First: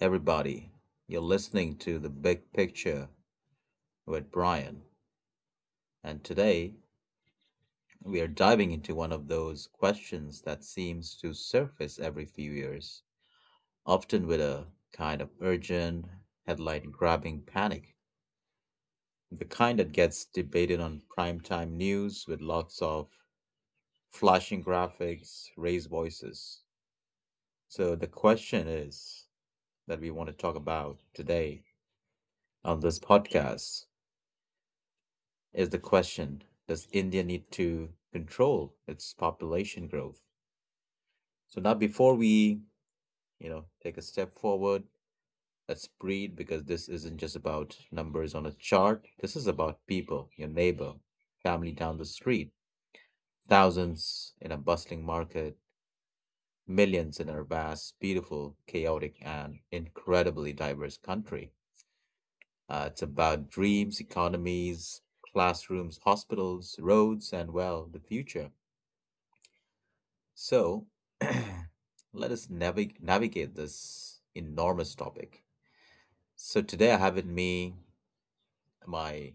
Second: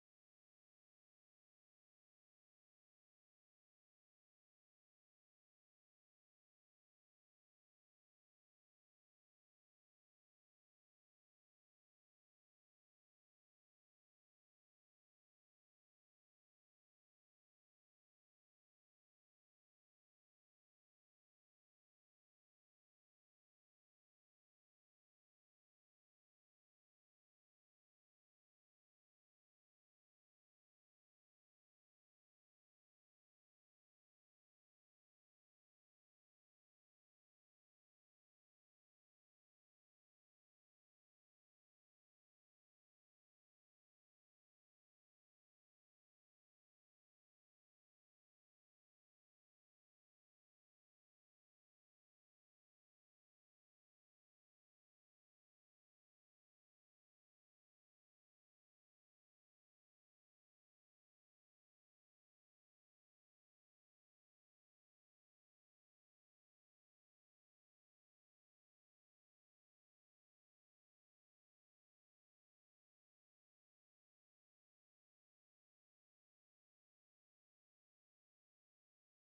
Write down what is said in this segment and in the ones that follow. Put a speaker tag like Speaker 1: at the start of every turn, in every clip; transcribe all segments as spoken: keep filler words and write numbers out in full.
Speaker 1: everybody. You're listening to The Big Picture with Brian, and today we are diving into one of those questions that seems to surface every few years, often with a kind of urgent, headline grabbing panic. The kind that gets debated on primetime news with lots of flashing graphics, raised voices. So, the question is that we want to talk about today on this podcast is the question: does India need to control its population growth? So now before we you know, take a step forward, let's breathe because this isn't just about numbers on a chart. This is about people, your neighbor, family down the street, thousands in a bustling market, millions in our vast, beautiful, chaotic, and incredibly diverse country. Uh, it's about dreams, economies, classrooms, hospitals, roads, and well, the future. So let us navig- navigate this enormous topic. So today I have with me my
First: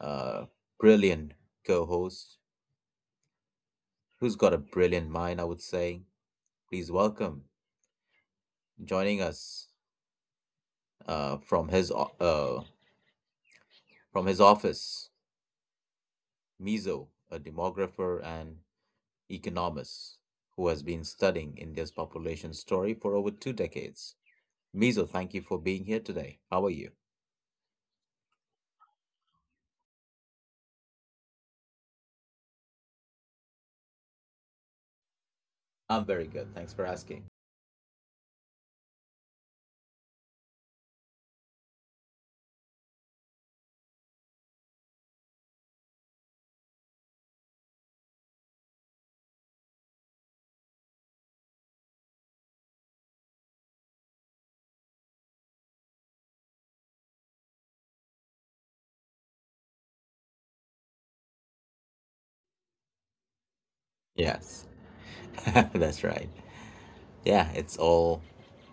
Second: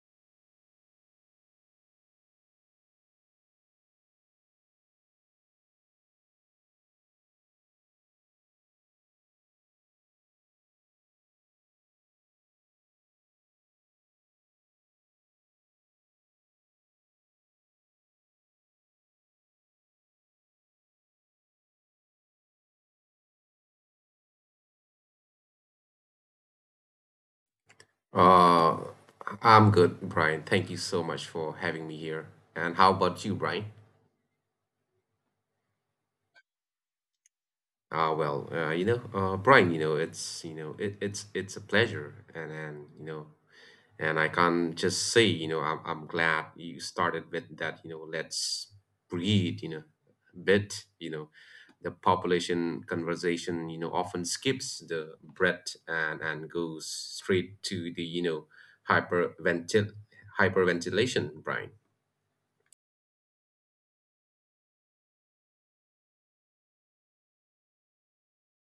Speaker 1: uh, brilliant co host who's got a brilliant mind, I would say. Please welcome joining us uh, from, his, o- uh, from his office, Mizo, a demographer and economist who has been studying India's population story for over two decades. Mizo, thank you for being here today. How are you?
Speaker 2: Uh, I'm good, Brian. Thank you so much for having me here. And how about you, Brian?
Speaker 1: I'm very good. Thanks for asking.
Speaker 2: Uh, well, uh, you know, uh, Brian, you know, it's you know, it, it's it's a pleasure, and and you know, and I can just say, you know, I'm I'm glad you started with that. You know, let's breathe, you know, bit, you know, the population conversation, you know, often skips the breath and and goes straight to the, you know, hyperventil hyperventilation, Brian.
Speaker 1: Yes, that's right. Yeah, it's all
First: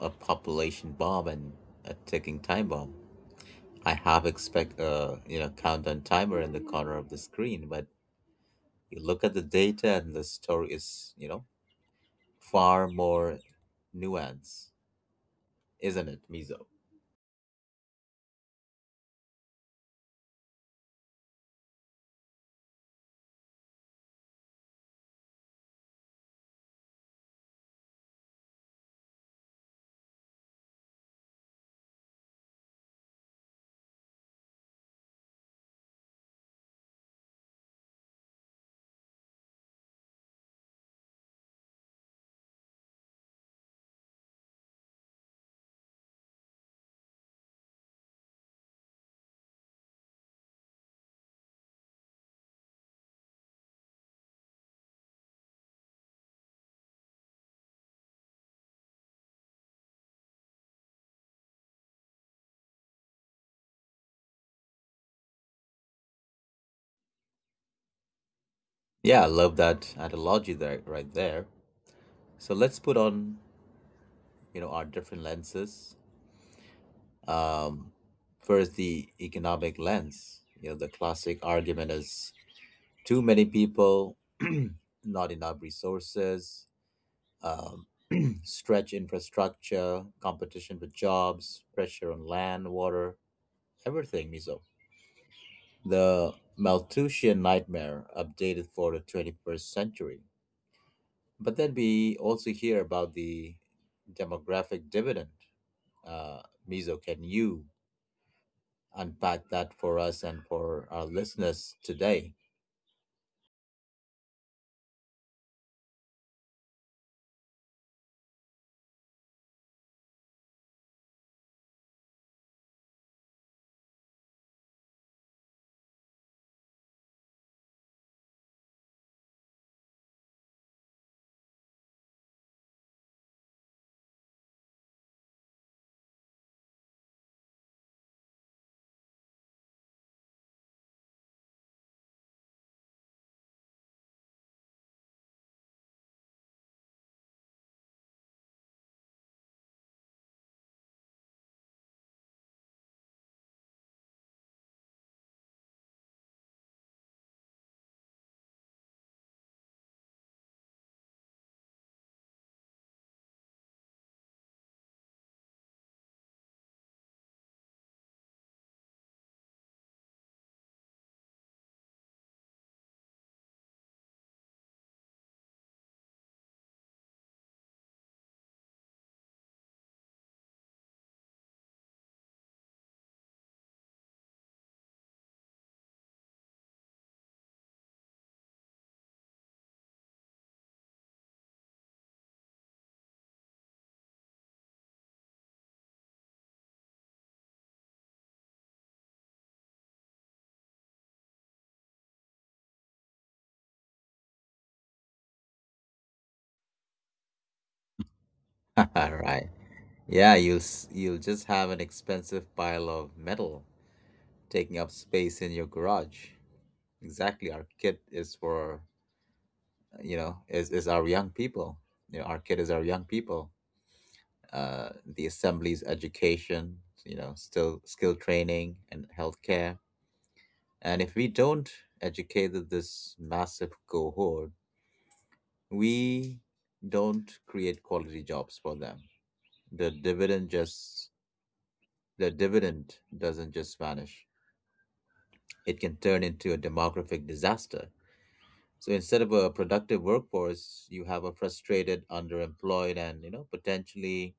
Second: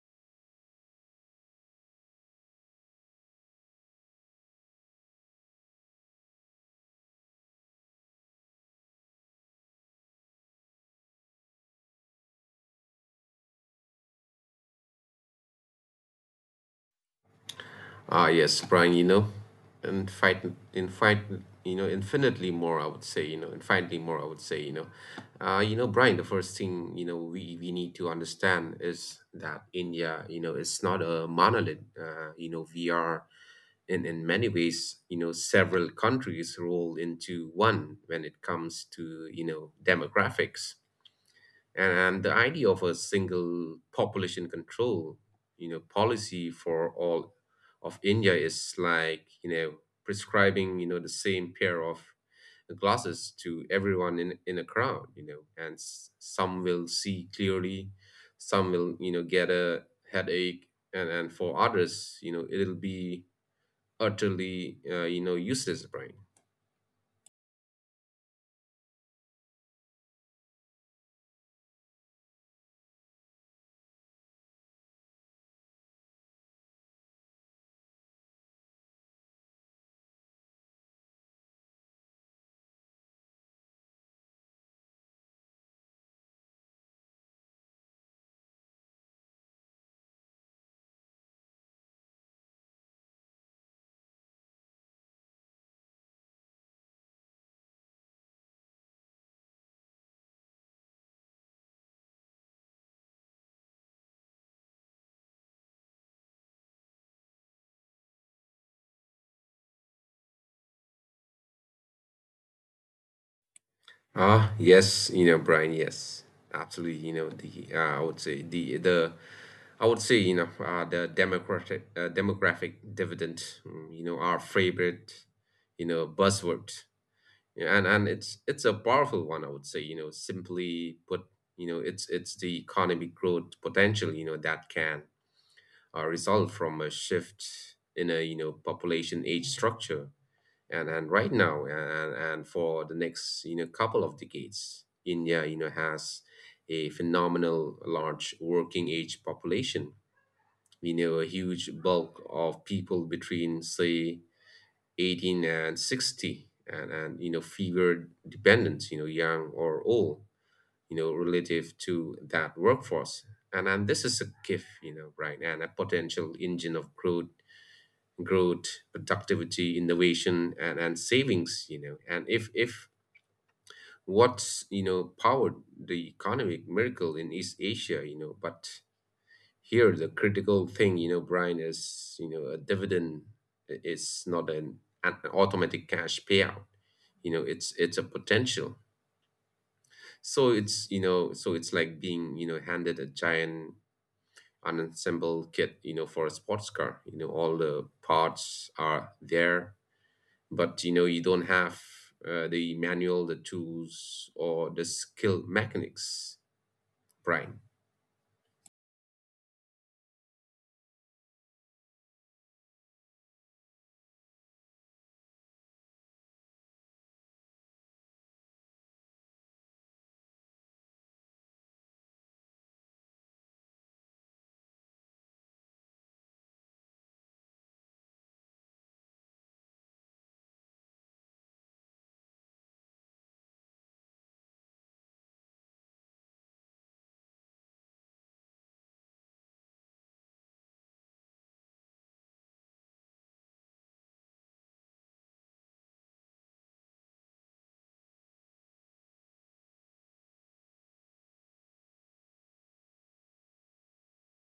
Speaker 1: a population bomb and a ticking time bomb. I have expect a you know countdown timer in the corner of the screen, but you look at the data and the story is you know far more nuanced, isn't it, Mizo?
Speaker 2: Ah, yes, Brian, you know, and fight, in fight, you know, infinitely more, I would say, you know, infinitely more, I would say, you know. Uh, you know, Brian, the first thing, you know, we, we need to understand is that India, you know, it's not a monolith. Uh, you know, we are in, in many ways, you know, several countries rolled into one when it comes to, you know, demographics and, and the idea of a single population control you know policy for all of India is like, you know prescribing, you know the same pair of glasses to everyone in, in a crowd, you know and s- some will see clearly, some will, you know get a headache, and and for others, you know it'll be utterly, uh, you know useless, brain
Speaker 1: Yeah, I love that analogy there, right there. So let's put on you know our different lenses. Um, First, the economic lens. You know, the classic argument is: too many people, not enough resources, um, stretched infrastructure, competition for jobs, pressure on land, water, everything, Mizo. The Malthusian nightmare updated for the twenty-first century. But then we also hear about the demographic dividend. Uh, Mizo, can you unpack that for us and for our listeners today?
Speaker 2: Ah, yes, you know, Brian, yes, absolutely. You know, the uh, I would say the the I would say you know uh, the democratic uh, demographic dividend. mm, You know, our favorite, you know, buzzword. Yeah, and and it's it's a powerful one. I would say, you know, simply put, you know, it's it's the economic growth potential You know, that can, uh, result from a shift in a, you know population age structure. And and right now, and and for the next, you know couple of decades, India, you know has a phenomenal large working age population. We know A huge bulk of people between, say, eighteen and sixty, and, and you know figure dependent, you know young or old, you know relative to that workforce. And and this is a gift, you know right, and a potential engine of growth, growth, productivity, innovation, and, and savings, you know. And if if what's you know powered the economic miracle in East Asia. You know, but here the critical thing, you know, Brian, is, you know, a dividend i- is not an, an automatic cash payout. You know, it's it's a potential. So it's you know, so it's like being, you know, handed a giant unassembled kit, you know, for a sports car. You know, all the parts are there, but, you know you don't have, uh, the manual, the tools, or the skill mechanics, right?
Speaker 1: Right. Yeah, you'll s- you'll just have an expensive pile of metal taking up space in your garage. Exactly, our kit is for you know is is our young people. You know, our kit is our young people. Uh, the assembly's education, you know, still skill training and healthcare. And if we don't educate th- this massive cohort, we don't create quality jobs for them. The dividend just the dividend doesn't just vanish, it can turn into a demographic disaster. So instead of a productive workforce, you have a frustrated, underemployed, and you know potentially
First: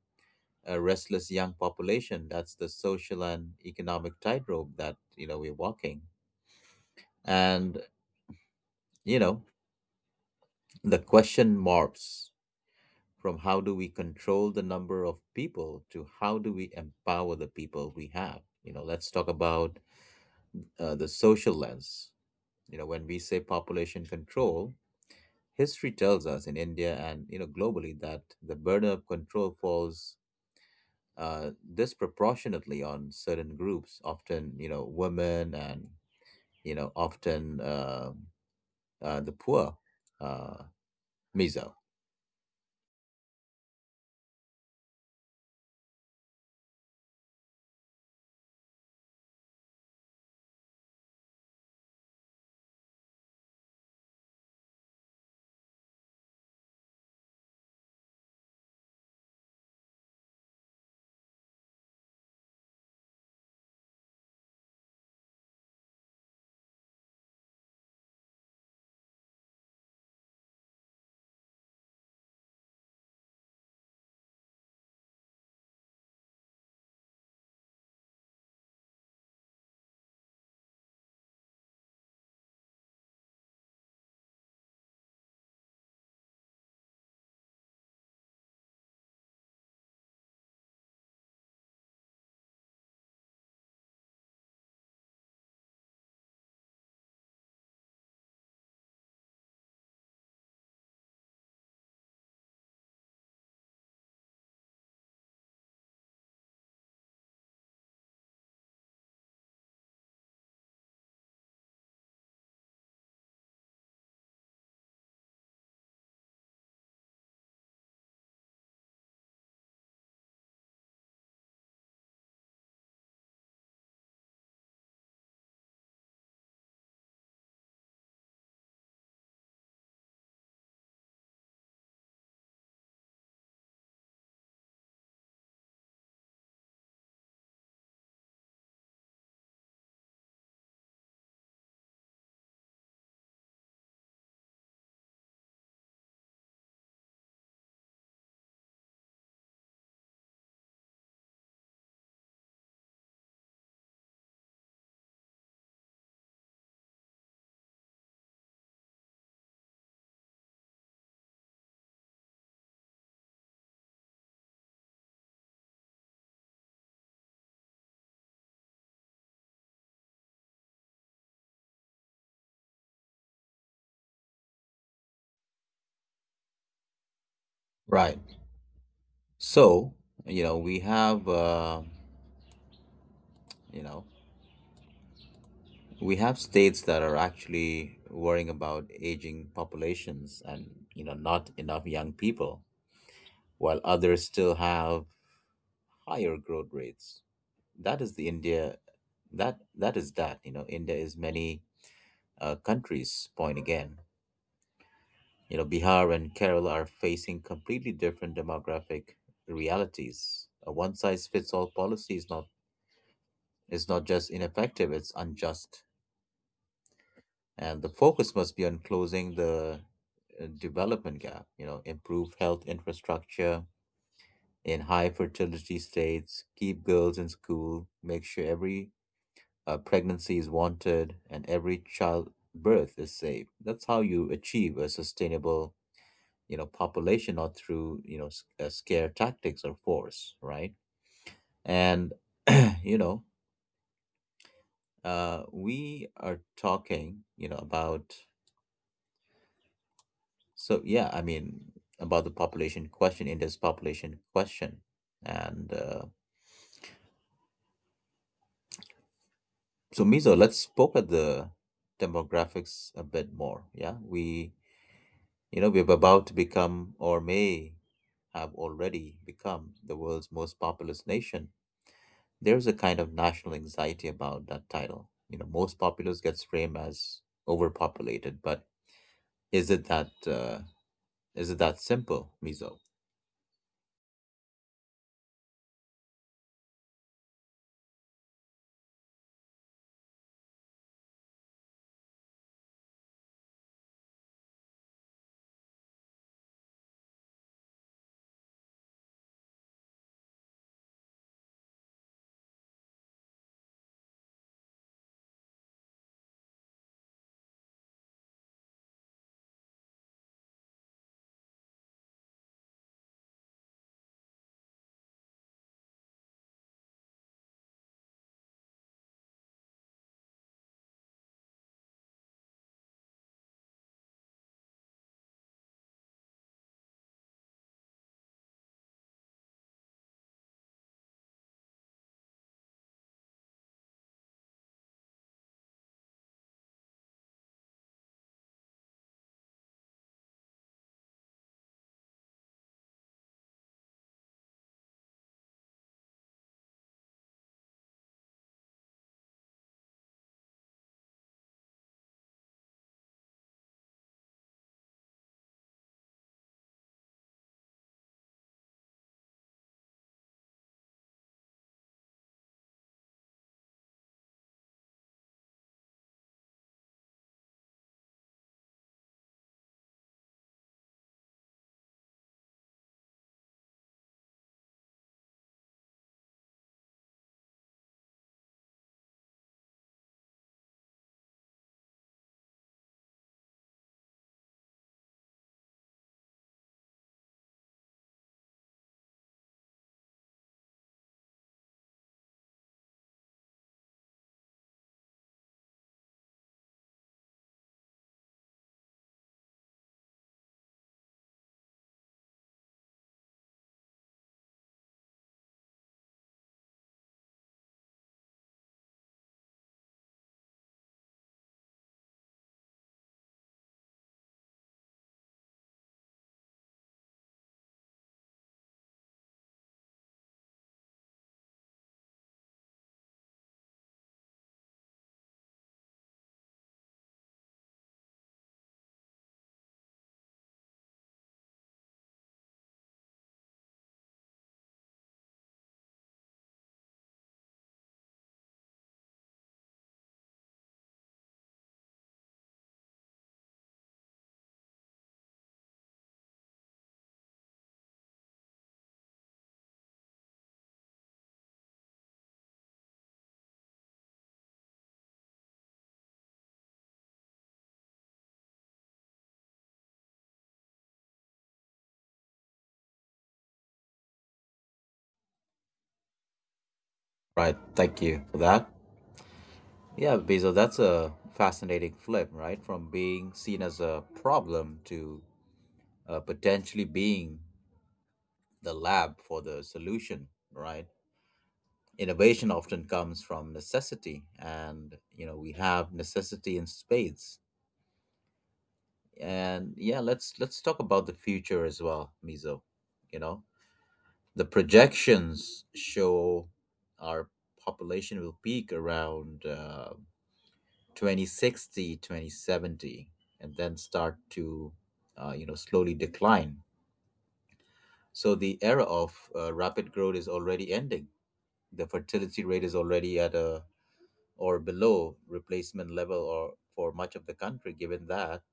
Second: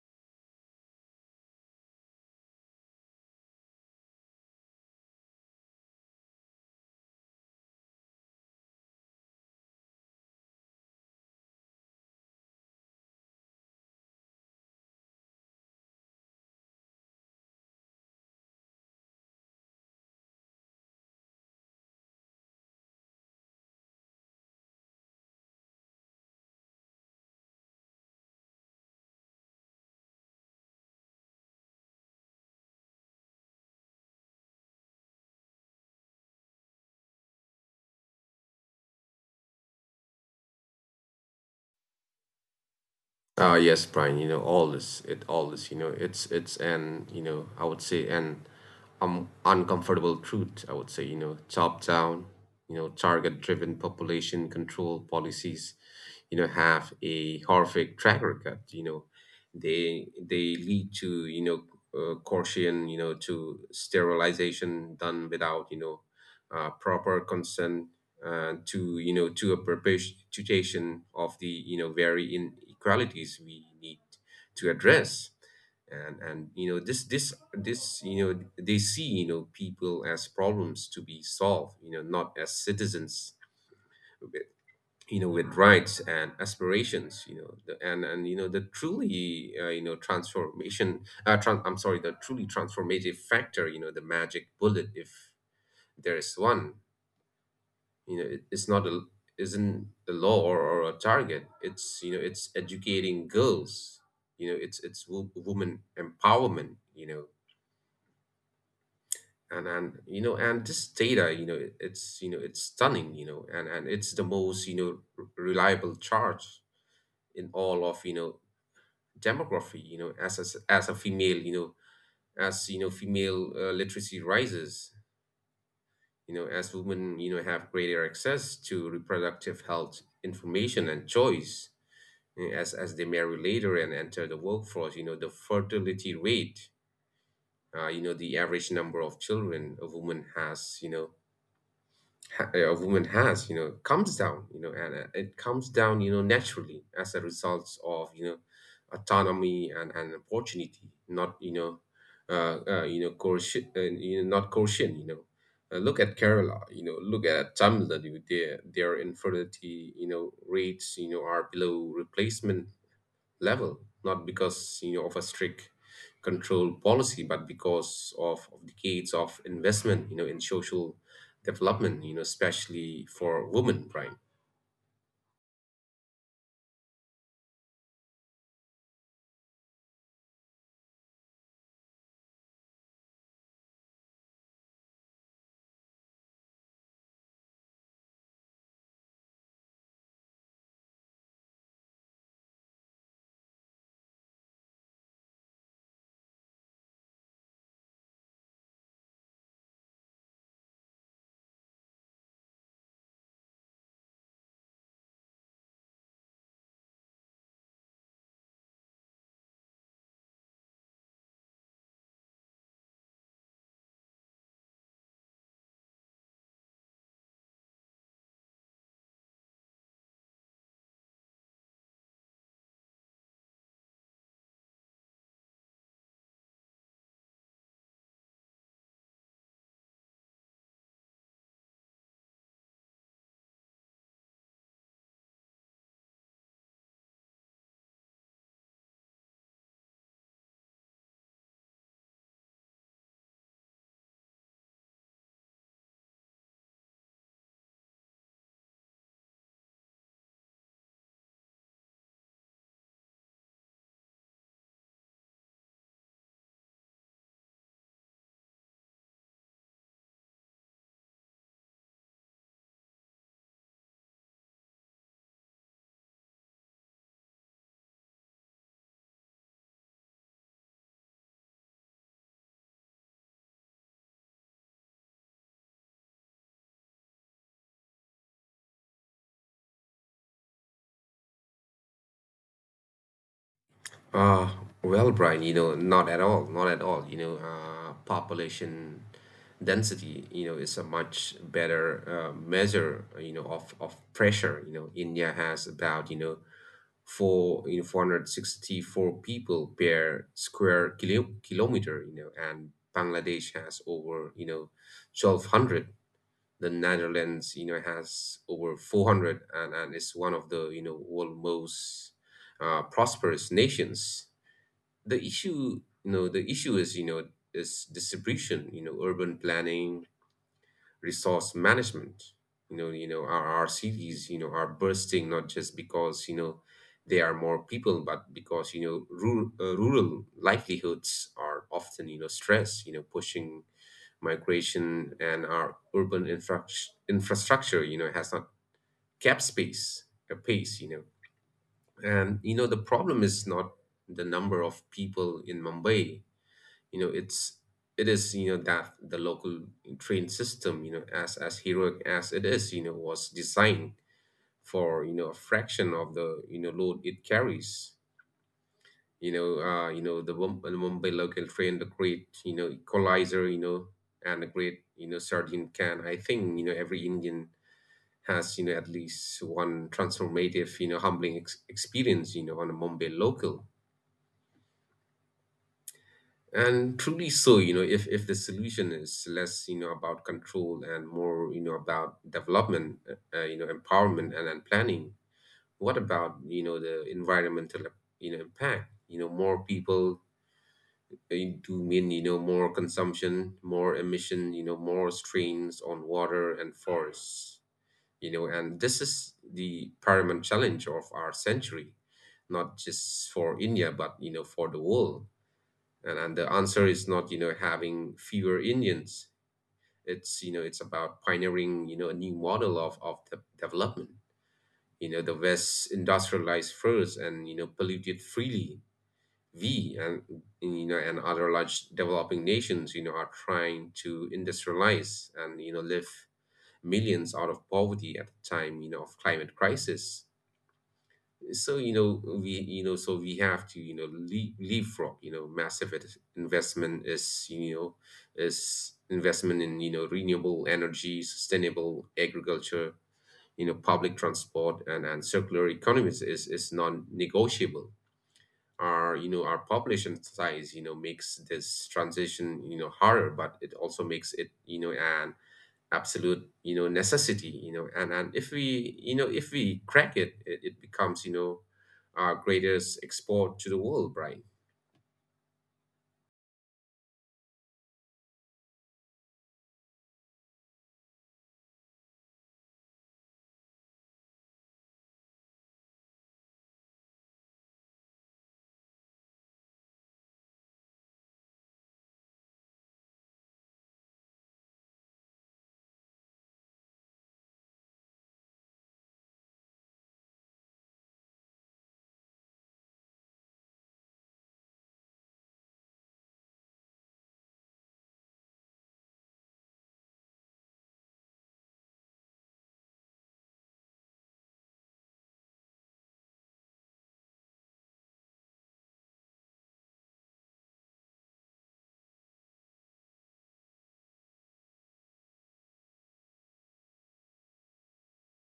Speaker 1: a restless young population. That's the social and economic tightrope that you know we're walking. And you know the question morphs from how do we control the number of people to how do we empower the people we have. You know, let's talk about uh, the social lens. You know, when we say population control, history tells us in India and you know globally that the burden of control falls uh, disproportionately on certain groups, often you know women and you know often uh, uh, the poor, uh, Mizo.
Speaker 2: Uh, yes, Brian, you know, all this, it, all this, you know, it's, it's an, you know, I would say an um, uncomfortable truth, I would say. You know, top down, you know, target driven population control policies, you know, have a horrific track record. You know, they, they lead to, you know, uh, coercion, you know, to sterilization done without, you know, uh, proper consent, uh, to, you know to a perpetuation of the, you know very inequalities we need to address. And and you know This, this this you know, they see, you know people as problems to be solved, you know not as citizens with, you know with rights and aspirations. you know the, and and you know The truly, uh, you know transformation uh, tran- I'm sorry the truly transformative factor, you know the magic bullet, if there is one, you know it, it's not a isn't a law, or, or a target. It's you know it's educating girls, you know it's it's wo- woman empowerment. You know and and you know and this data, you know it- it's, you know it's stunning, you know and and it's the most, you know r- reliable chart in all of, you know demography. You know as as, as a female, you know as you know female, uh, literacy rises, you know as women, you know have greater access to reproductive health information and choice, as, as they marry later and enter the workforce, you know, the fertility rate, uh, you know, the average number of children a woman has, you know, ha- a woman has, you know, comes down, you know, and uh, it comes down, you know, naturally as a result of, you know, autonomy and, and opportunity, not, you know, uh, uh, you know, coercion, uh, you know, not coercion. you know. Uh, look at Kerala, you know, look at Tamil Nadu, their, their infertility, you know, rates, you know, are below replacement level, not because, you know of a strict control policy, but because of, of decades of investment, you know, in social development, you know, especially for women, Brian.
Speaker 1: Right. So you know we have uh, you know we have states that are actually worrying about aging populations and you know not enough young people, while others still have higher growth rates. That is the India, that that is that you know India is many uh, countries point again. You know Bihar and Kerala are facing completely different demographic realities. A one size fits all policy is not is not just ineffective, it's unjust, and the focus must be on closing the uh, development gap. You know improve health infrastructure in high fertility states, keep girls in school, make sure every uh, pregnancy is wanted, and every childbirth is safe. That's how you achieve a sustainable, you know, population, not through you know s- uh, scare tactics or force, right? And you know, uh, we are talking, you know, about so yeah, I mean about the population question, India's population question, and uh, so Mizo, let's poke at the demographics a bit more. Yeah, we you know we're about to become or may have already become the world's most populous nation. There's a kind of national anxiety about that title. You know, most populous gets framed as overpopulated, but is it that uh, is it that simple, Mizo?
Speaker 2: Uh, well, Brian, you know, not at all, not at all. You know, uh, population density, you know, is a much better, uh, measure, you know, of, of pressure. You know, India has about, you know, for you know four hundred sixty-four people per square kilo, kilometer, you know and Bangladesh has over, you know twelve hundred, the Netherlands, you know has over four hundred, and, and is one of the, you know world most, uh, prosperous nations. The issue you know the issue is, you know is distribution, you know urban planning, resource management. You know, you know, our, our cities, you know, are bursting not just because, you know there are more people, but because, you know rural, uh, rural livelihoods are often, you know stressed. You know, pushing migration, and our urban infra- infrastructure, you know, has not kept space a pace. You know, and you know The problem is not the number of people in Mumbai, you know it's it is you know that the local train system, you know as as heroic as it is, you know was designed for, you know a fraction of the, you know load it carries. You know uh you know the Mum- the Mumbai local train, the great, you know equalizer, you know and the great, you know sardine can. I think, you know every Indian has, you know at least one transformative, you know humbling ex- experience, you know on a Mumbai local. And truly so, you know, if, if the solution is less, you know, about control and more, you know, about development, uh, uh, you know, empowerment and, and planning, what about, you know, the environmental, you know, impact? You know, more people, eh, do mean, you know, more consumption, more emission, you know, more strains on water and forests. You know, and this is the paramount challenge of our century, not just for India, but, you know, for the world. And, and the answer is not, you know, having fewer Indians. It's, you know, it's about pioneering, you know, a new model of, of de- development. You know, the West industrialized first and, you know, polluted freely. We and, you know, And other large developing nations, you know, are trying to industrialize and, you know, lift millions out of poverty at the time, you know, of climate crisis. So you know we you know so we have to, you know leap leapfrog. You know massive it- investment is, you know is investment in, you know renewable energy, sustainable agriculture, you know public transport, and and circular economies is, is non-negotiable. Our you know our population size, you know makes this transition, you know harder, but it also makes it, you know an absolute, you know necessity. You know and and if we, you know if we crack it, it, it becomes, you know our greatest export to the world, Brian.
Speaker 1: Right. Thank you for that. Yeah, Mizo, that's a fascinating flip, right? From being seen as a problem to uh, potentially being the lab for the solution, right? Innovation often comes from necessity, and you know we have necessity in spades. And yeah, let's let's talk about the future as well, Mizo. You know, the projections show our population will peak around uh, twenty sixty, and then start to uh, you know slowly decline. So the era of uh, rapid growth is already ending. The fertility rate is already at a or below replacement level or for much of the country. Given that,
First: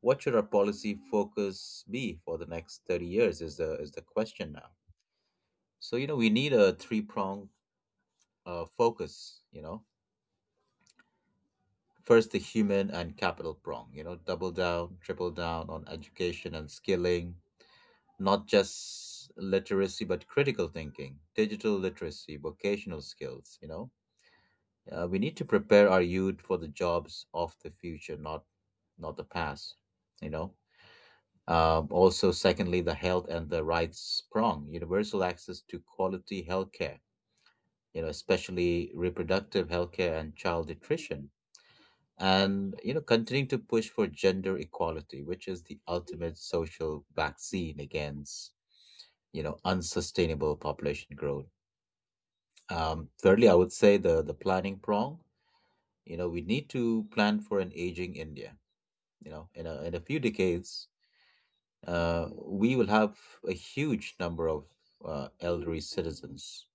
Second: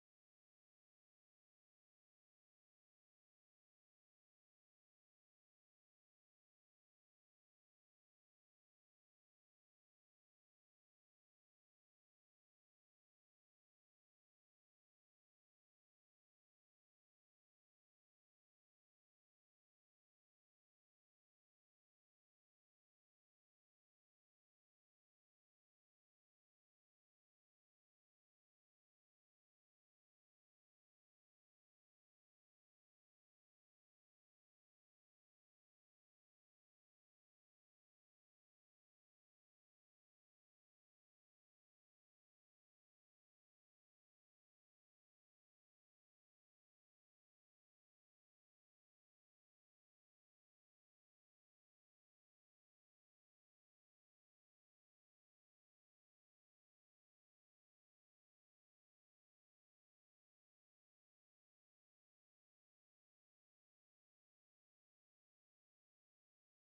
Speaker 1: what should our policy focus be for the next thirty years is the is the question now. So you know we need a three prong uh, focus. You know first the human and capital prong, you know double down triple down on education and skilling, not just literacy but critical thinking, digital literacy, vocational skills, you know. Uh, we need to prepare our youth for the jobs of the future, not not the past. You know. Um, also, secondly, the health and the rights prong, universal access to quality healthcare. You know, especially reproductive healthcare and child nutrition, and you know, continuing to push for gender equality, which is the ultimate social vaccine against you know unsustainable population growth. Um, thirdly, I would say the the planning prong. You know, we need to plan for an aging India. You know, in a, in a few decades, uh, we will have a huge number of uh, elderly citizens.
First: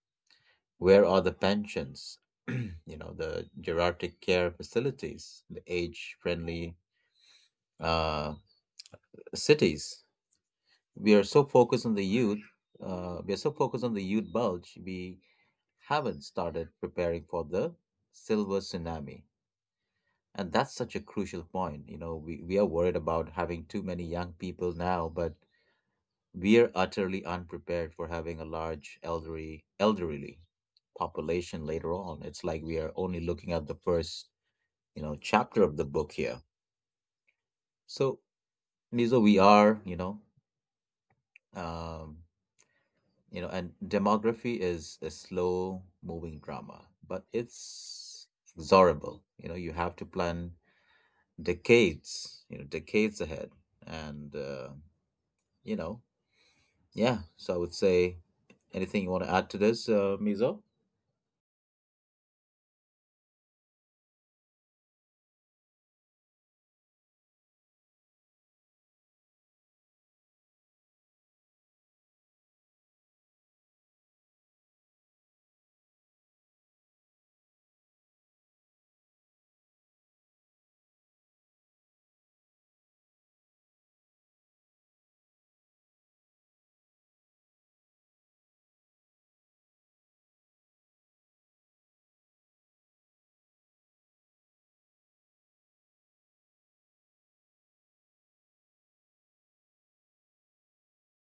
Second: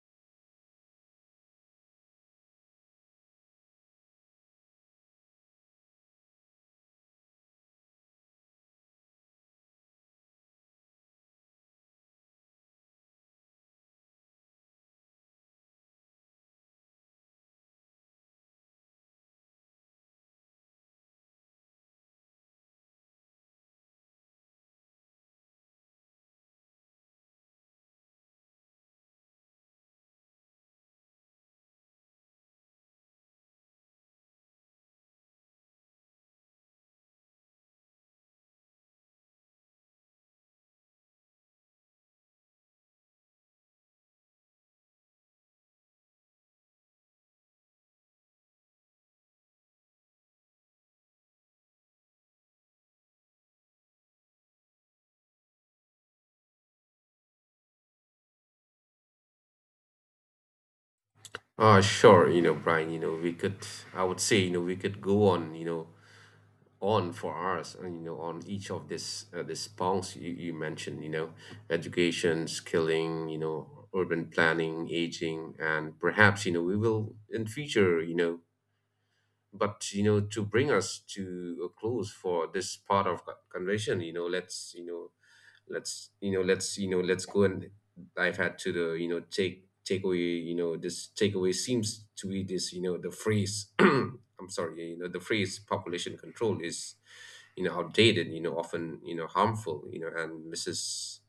Speaker 1: Where are the pensions? You know, the geriatric care facilities, the age-friendly uh, cities. We are so focused on the youth. Uh, we are so focused on the youth bulge. We haven't started preparing for the silver tsunami. And that's such a crucial point. You know, we, we are worried about having too many young people now, but we're utterly unprepared for having a large elderly elderly population later on. It's like we are only looking at the first, you know, chapter of the book here. So, Nizo, we are, you know, um, you know, and demography is a slow moving drama, but it's inexorable. You know, you have to plan decades, you know, decades ahead. And, uh, you know, yeah. So I would say anything you want to add to this, uh, Mizo?
Speaker 2: uh Sure, you know Brian, you know we could, I would say, you know we could go on, you know on for hours, uh, you know on each of this uh, this prongs you, you mentioned, you know education, skilling, you know urban planning, aging, and perhaps, you know we will in future. You know but you know To bring us to a close for this part of co- conversation, you know let's you know let's you know let's you know let's go and dive had to the, you know take takeaway. You know this takeaway seems to be this. You know the phrase I'm sorry you know the phrase population control is, you know outdated, you know often, you know harmful, you know and mrs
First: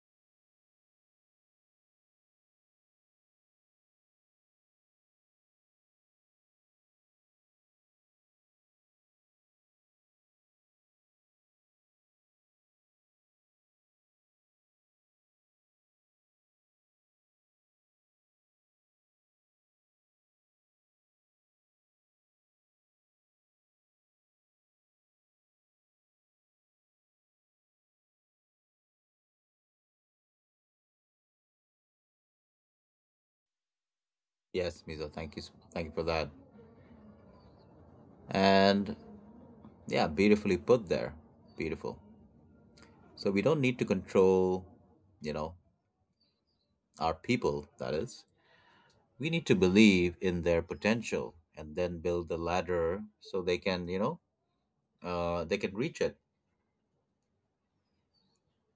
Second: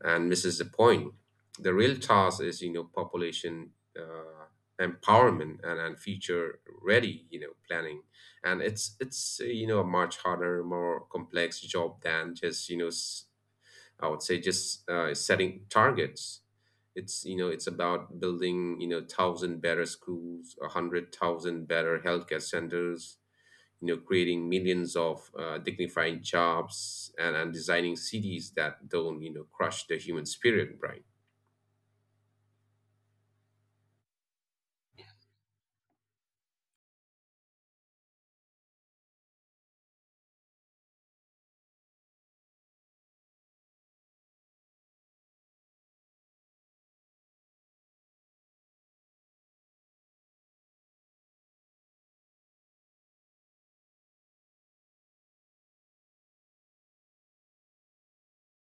Speaker 2: and misses the point. The real task is, you know, population, uh, empowerment and, and future ready, you know, planning. And it's it's uh, you know a much harder, more complex job than just, you know, s- I would say just, uh, setting targets. It's you know it's about building, you know thousand better schools, a hundred thousand better healthcare centers, you know creating millions of uh, dignifying jobs and, and designing cities that don't, you know crush the human spirit, Brian.
Speaker 1: Yes, Mizo, thank you. s- Thank you for that. And yeah, beautifully put there. Beautiful. So we don't need to control, you know, our people, that is. We need to believe in their potential and then build the ladder so they can, you know, uh, they can reach it.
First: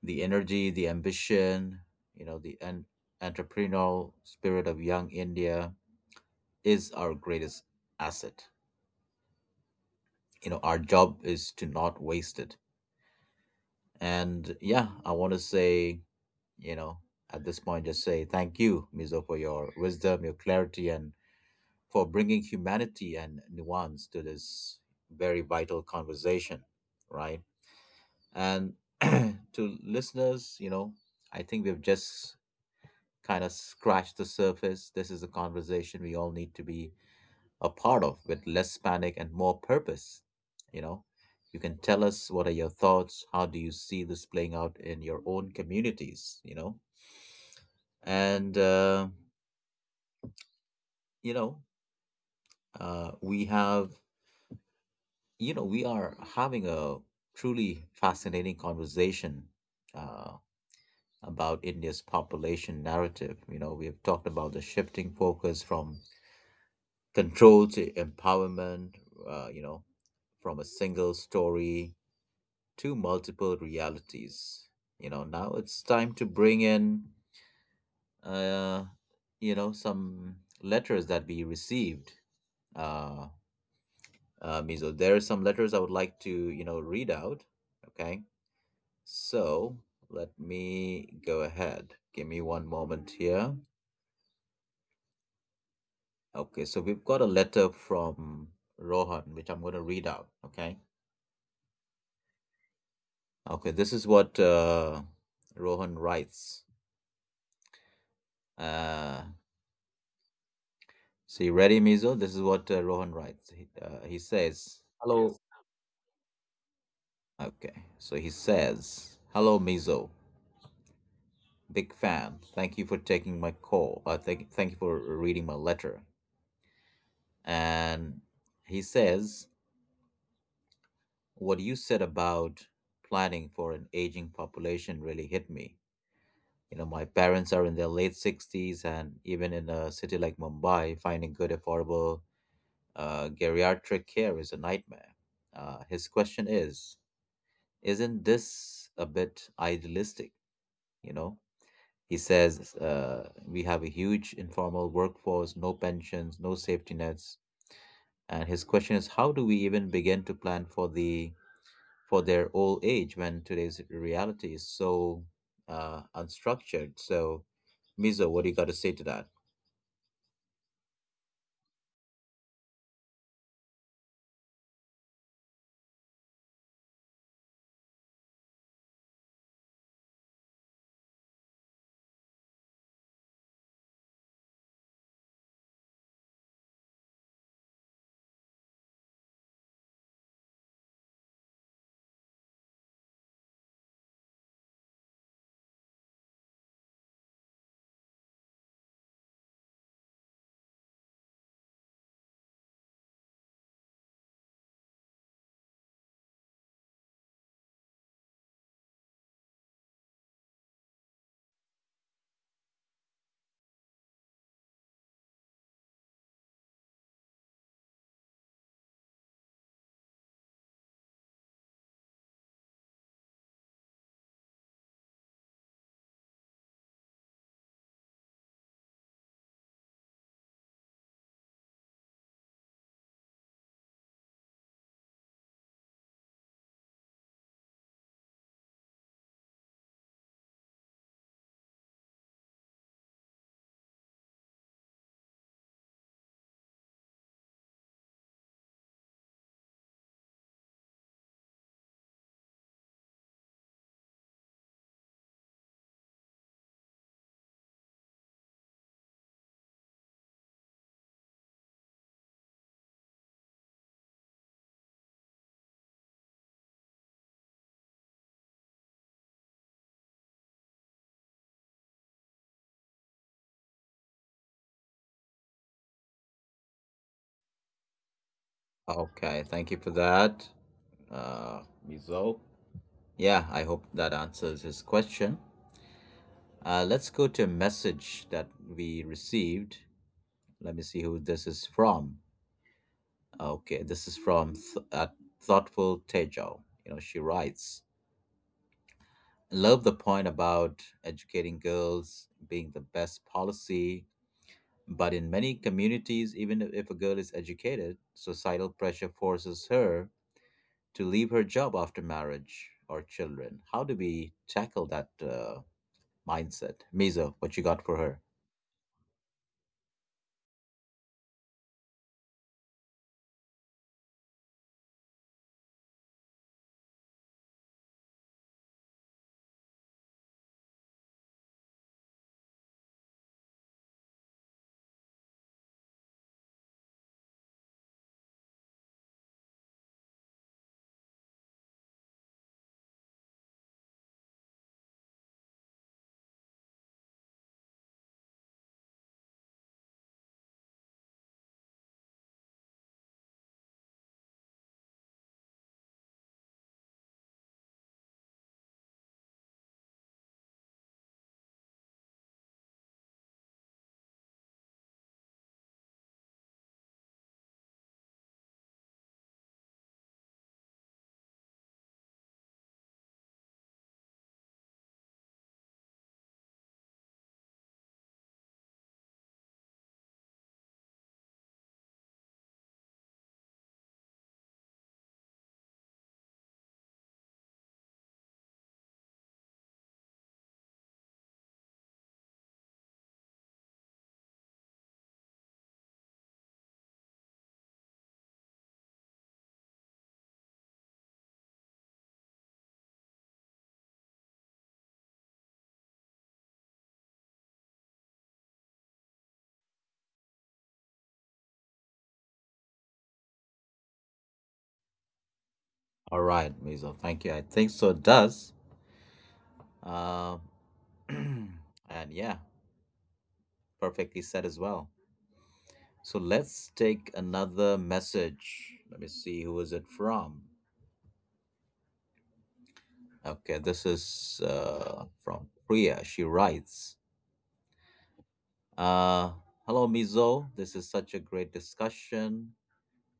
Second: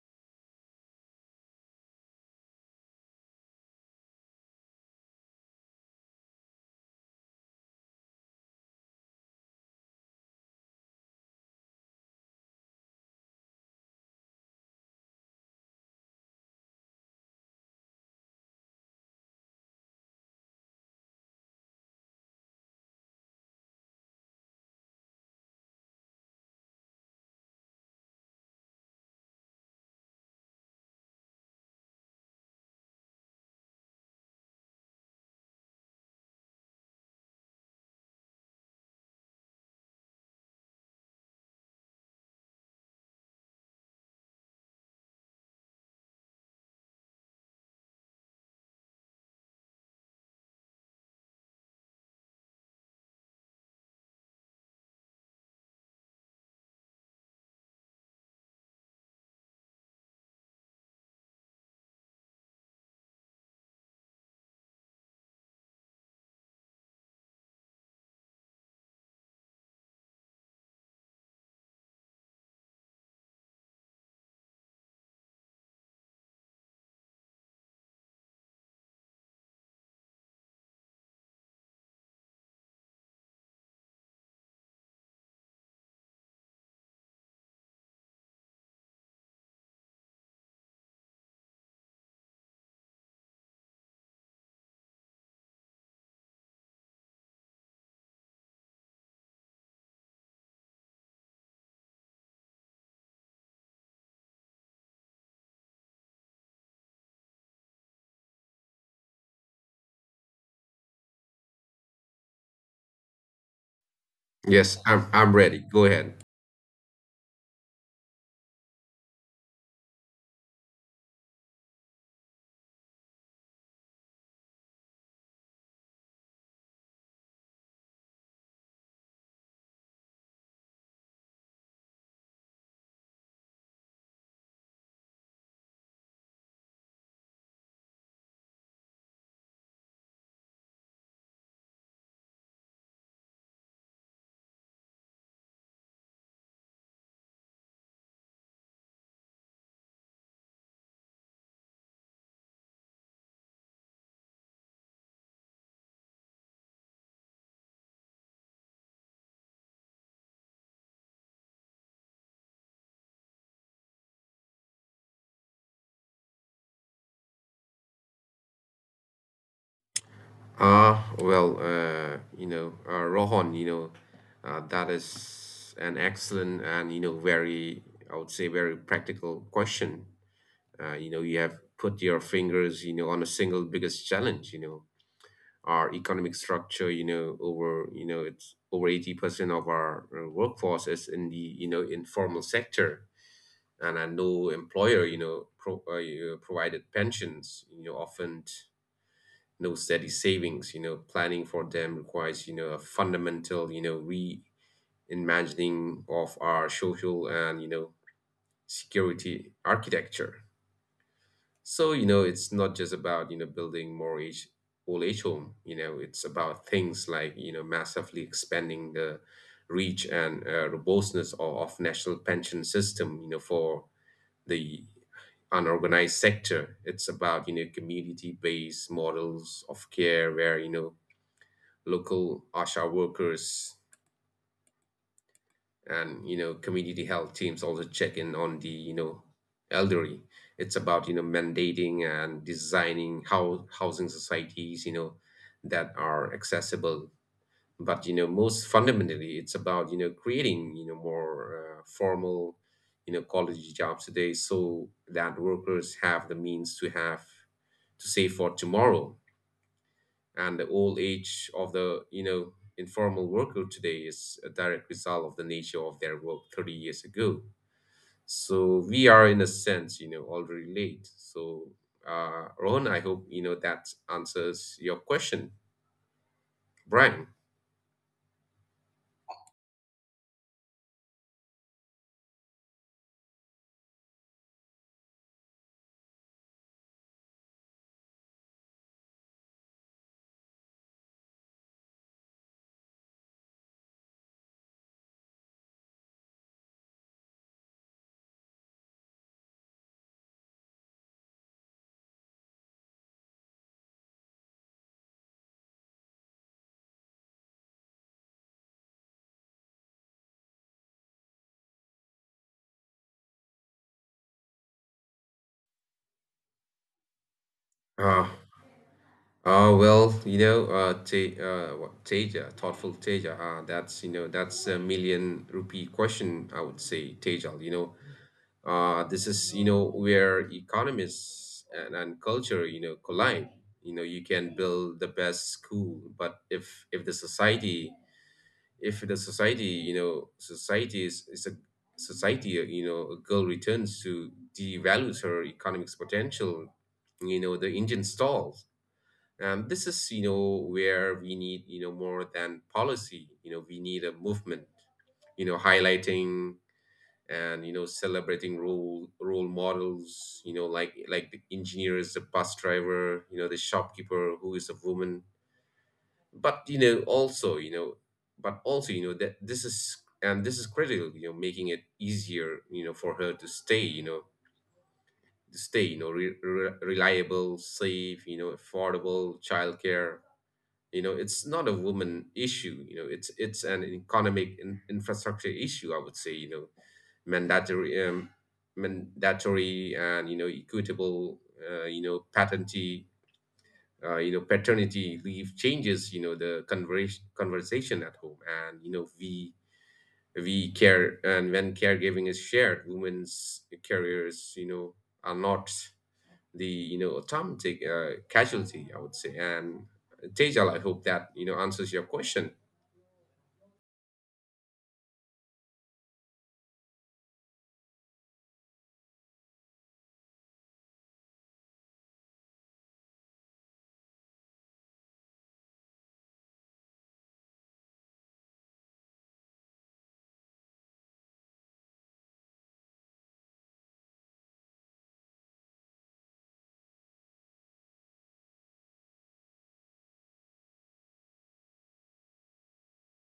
Speaker 1: The energy, the ambition, you know, the en- entrepreneurial spirit of young India is our greatest asset. You know, our job is to not waste it. And yeah, I want to say you know at this point just say thank you, Mizo, for your wisdom, your clarity, and for bringing humanity and nuance to this very vital conversation. Right. And to listeners, you know I think we've just kind of scratched the surface. This is a conversation we all need to be a part of, with less panic and more purpose. You know, you can tell us, what are your thoughts? How do you see this playing out in your own communities? You know, and uh, you know, uh, we have, you know, we are having a truly fascinating conversation uh, about India's population narrative. You know, we have talked about the shifting focus from control to empowerment, uh, you know, from a single story to multiple realities. You know, now it's time to bring in, uh, you know, some letters that we received. Uh, uh, Mizo. There are some letters I would like to, you know, read out. Okay. So let me go ahead. Give me one moment here. Okay. So we've got a letter from Rohan, which I'm going to read out. Okay. Okay. This is what uh, Rohan writes. Uh, so you ready, Mizo? This is what uh, Rohan writes. He, uh, he
Speaker 2: Yes,
Speaker 1: says,
Speaker 2: i'm, I'm
Speaker 1: "Hello."
Speaker 2: ready, go ahead.
Speaker 1: Okay. So he says, "Hello, Mizo. Big fan. Thank you for taking my call. Uh, thank, thank you for reading my letter." And he says, "What you said about planning for an aging population really hit me. You know, my parents are in their late sixties, and even in a city like Mumbai, finding good, affordable uh, geriatric care is a nightmare." Uh, his question is, isn't this a bit idealistic? You know, he says uh, we have a huge informal workforce, no pensions, no safety nets, and his question is how do we even begin to plan for the for their old age when today's reality is so uh, unstructured? So, Mizo, what do you got to say to that?
Speaker 2: Ah well, uh, you know uh, Rohan, you know uh, that is an excellent and, you know very, I would say, very practical question. uh, you know you have put your fingers, you know on a single biggest challenge. You know our economic structure, you know over you know it's over eighty percent of our uh, workforce is in the, you know informal sector. And uh, no employer, you know pro- uh, you know, provided pensions, you know often no steady savings. You know planning for them requires, you know a fundamental, you know reimagining of our social and, you know security architecture. So, you know, it's not just about, you know, building more age old age home. You know, it's about things like, you know, massively expanding the reach and uh, robustness of, of national pension system, you know, for the unorganized sector. It's about, you know, community-based models of care where, you know, local ASHA workers and, you know community health teams also check in on the, you know elderly. It's about, you know mandating and designing how housing societies, you know that are accessible. But, you know most fundamentally, it's about, you know creating, you know more uh, formal, you know quality jobs today so that workers have the means to have to save for tomorrow. And the old age of the, you know informal worker today is a direct result of the nature of their work thirty years ago. So we are, in a sense, you know already late. So uh Rohan, I hope, you know that answers your question, Brian.
Speaker 1: Okay, thank you for that, uh, Mizo. Yeah, I hope that answers his question. Uh, let's go to a message that we received. Let me see who this is from. Okay, this is from Th- uh, Thoughtful Tejo. You know, she writes, love the point about educating girls being the best policy, but in many communities, even if a girl is educated, societal pressure forces her to leave her job after marriage or children. How do we tackle that? Uh, mindset. Mizo, what you got for her?
Speaker 2: uh uh, well, you know, uh, te- uh, what, Teja, thoughtful Teja. Uh, that's, you know, that's a million rupee question, I would say, Teja. You know, Uh, this is, you know where economists and, and culture, you know collide. You know you can build the best school, but if if the society, if the society you know society is, is a society, you know a girl returns to, devalues her economic potential, you know the engine stalls. And this is, you know where we need, you know more than policy. You know we need a movement, you know highlighting and, you know celebrating role role models, you know like like the engineers, the bus driver, you know the shopkeeper who is a woman. But, you know also, you know but also you know that this is, and this is critical, you know making it easier, you know for her to stay you know to stay, you know re- re- reliable, safe, you know affordable childcare. You know it's not a woman issue, you know it's it's an economic in, infrastructure issue, I would say. you know mandatory um, Mandatory and, you know equitable, uh, you know paternity uh, you know paternity leave changes, you know the conversation conversation at home. And, you know we we care. And when caregiving is shared, women's careers, you know are not the, you know automatic uh, casualty, I would say. And uh, Tejal, I hope that, you know answers your question.
Speaker 1: All right, Mizo. Thank you. I think so it does. Uh, and Yeah, perfectly said as well. So let's take another message. Let me see who is it from. Okay, this is uh, from Priya. She writes, uh, "Hello, Mizo. This is such a great discussion.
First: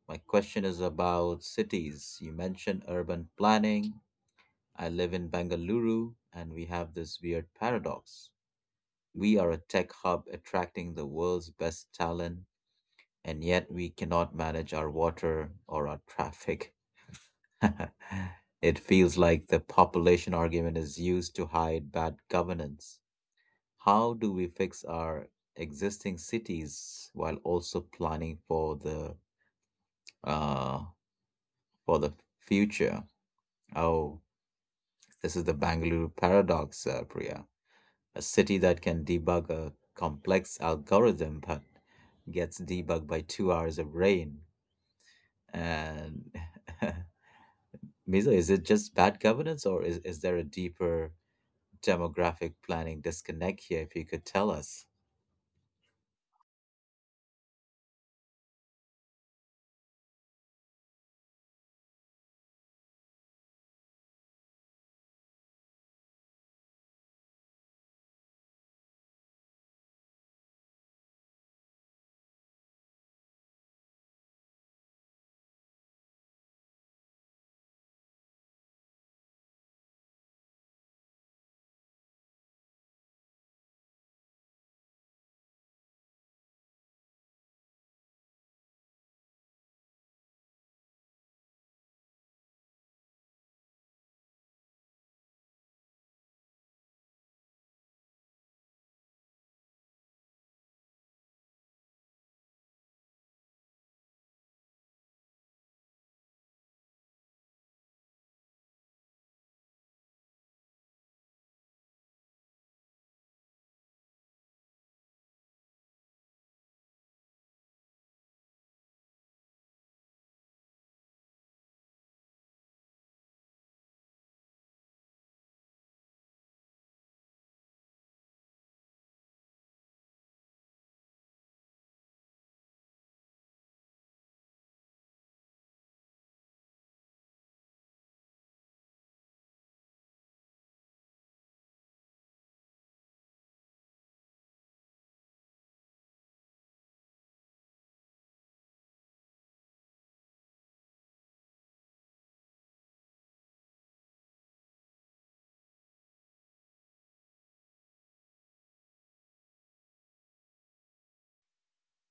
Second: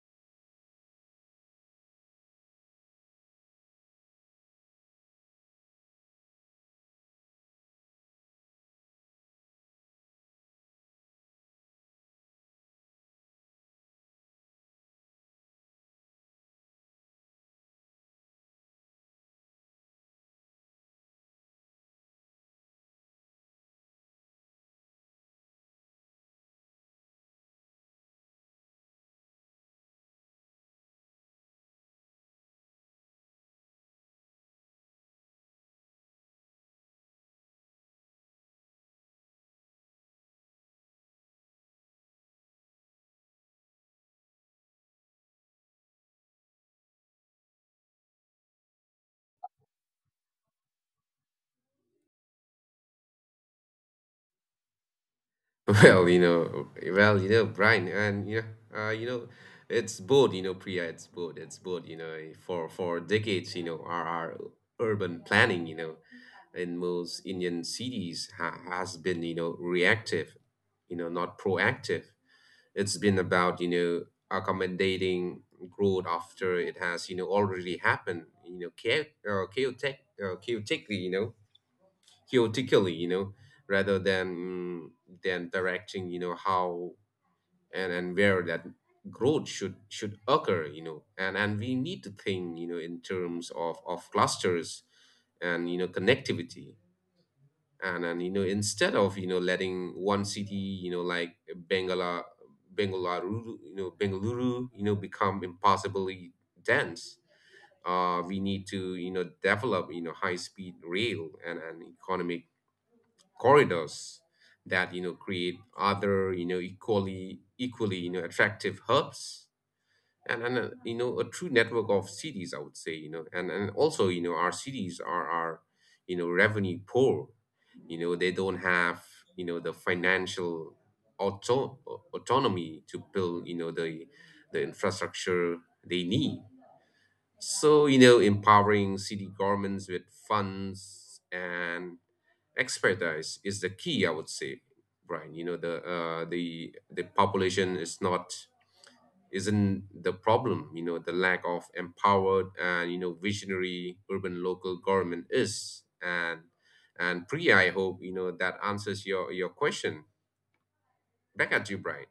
Speaker 1: My question is about cities. You mentioned urban planning. I live in Bengaluru, and we have this weird paradox. We are a tech hub attracting the world's best talent, and yet we cannot manage our water or our traffic." It feels like the population argument is used to hide bad governance. How do we fix our existing cities while also planning for the uh, for the future? Oh, this is the Bangalore paradox, uh, Priya. A city that can debug a complex algorithm but gets debugged by two hours of rain. And Mizo, is it just bad governance or is, is there a deeper demographic planning disconnect here, if you could tell us?
Speaker 2: Well, you know, well, you know, Brian, and, you know, uh, you know, it's both, you know, Priya, it's both, it's both, you know, for for decades, you know, our, our urban planning, you know, in most Indian cities ha has been, you know, reactive, you know, not proactive. It's been about, you know, accommodating growth after it has, you know, already happened, you know, cha uh, chaotic, uh, chaotically, you know, chaotically, you know, rather than mm, than directing, you know, how and and where that growth should should occur, you know, and and we need to think, you know, in terms of of clusters and, you know connectivity. And and you know instead of, you know letting one city, you know like Bengala Bengaluru, you know Bengaluru you know become impossibly dense. Uh we need to, you know develop, you know high speed rail and, and economic corridors that, you know create other, you know equally equally, you know attractive hubs and and uh, you know a true network of cities, I would say. You know and and Also, you know our cities are are, you know revenue poor. You know they don't have, you know the financial auto- autonomy to build, you know the the infrastructure they need. So, you know empowering city governments with funds and expertise is the key, I would say. Brian, you know the uh, the the population is not isn't the problem. You know the lack of empowered and, you know visionary urban local government is. And and Priya, I hope, you know that answers your your question. Back at you, Brian.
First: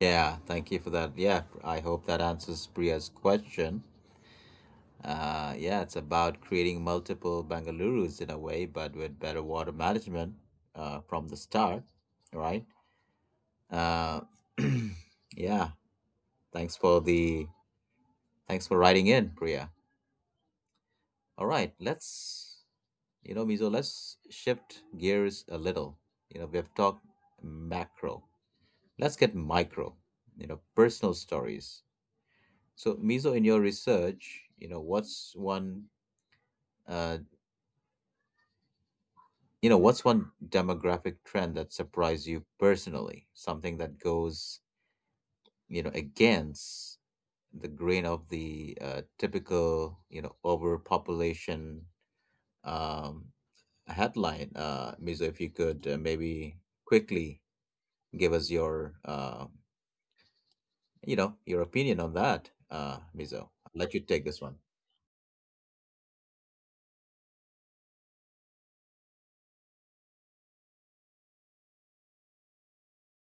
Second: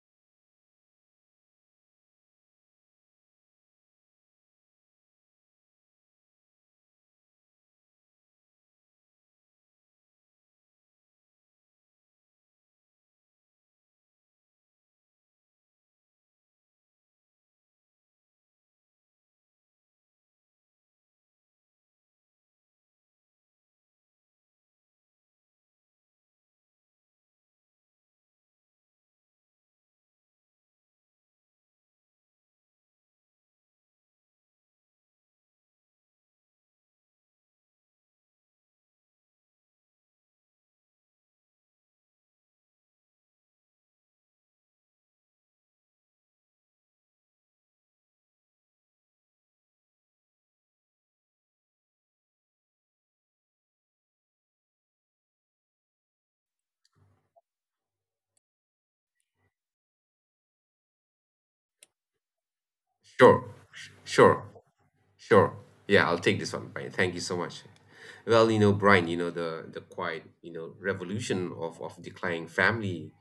Speaker 1: Yeah, thank you for that. Yeah, I hope that answers Priya's question. Uh, yeah, it's about creating multiple Bengalurus in a way, but with better water management uh, from the start, right? Uh, yeah, Thanks for the thanks for writing in, Priya. All right, let's you know, Mizo, let's shift gears a little. You know, we have talked macro. Let's get micro, you know, personal stories. So, Mizo, in your research, you know, what's one uh you know, what's one demographic trend that surprised you personally? Something that goes, you know, against the grain of the uh, typical, you know, overpopulation um, headline. uh, Mizo, if you could uh, maybe quickly give us your, uh, you know, your opinion on that, uh, Mizo.
Speaker 2: sure
Speaker 1: I'll
Speaker 2: sh-
Speaker 1: let you take this
Speaker 2: sure
Speaker 1: one.
Speaker 2: sure. Yeah, I'll take this one, Brian, thank you so much. Well, you know Brian, you know the the quiet, you know revolution of of declining family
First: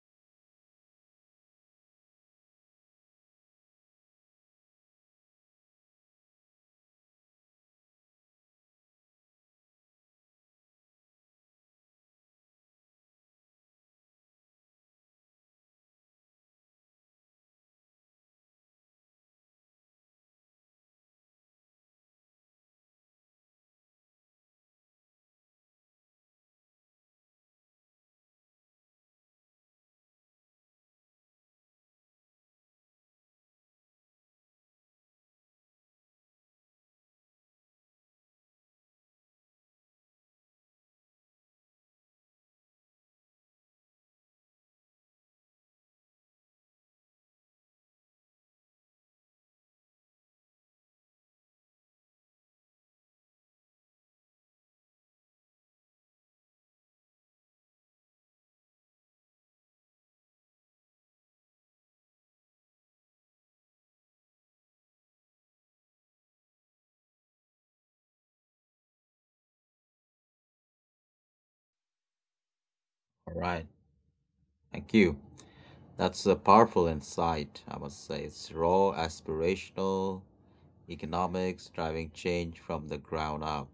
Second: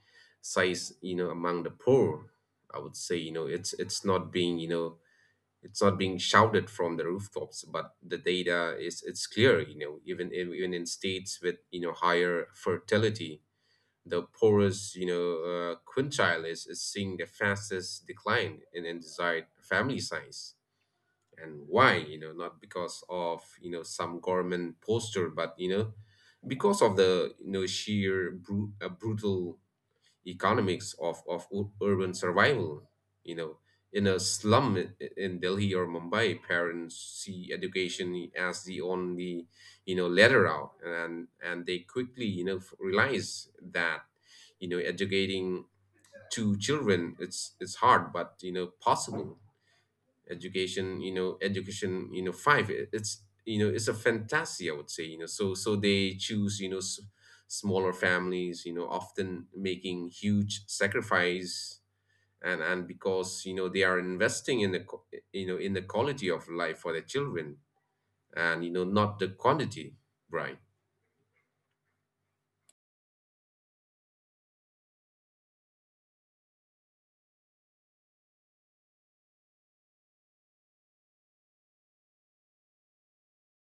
Speaker 2: size, you know among the poor, I would say. you know it's it's not being, you know it's not being shouted from the rooftops, but the data is, it's clear. You know even in- even in states with, you know higher fertility, the poorest, you know uh, quintile is, is seeing the fastest decline in, in desired family size. And why? You know not because of, you know some government poster, but, you know because of the, you know sheer bru- uh, brutal economics of, of u- urban survival. You know, in a slum i- i- in Delhi or Mumbai, parents see education as the only, you know ladder out, and and they quickly, you know f- realize that, you know educating two children, it's it's hard but, you know possible. Education, you know education you know five? It- it's, you know it's a fantasy, I would say. you know so so they choose, you know s- smaller families, you know often making huge sacrifice. And and because, you know they are investing in the qu- you know in the quality of life for their children, and, you know not the quantity, Brian.
Speaker 1: All right. Thank you. That's a powerful insight, I must say. It's raw, aspirational economics, driving change from the ground up.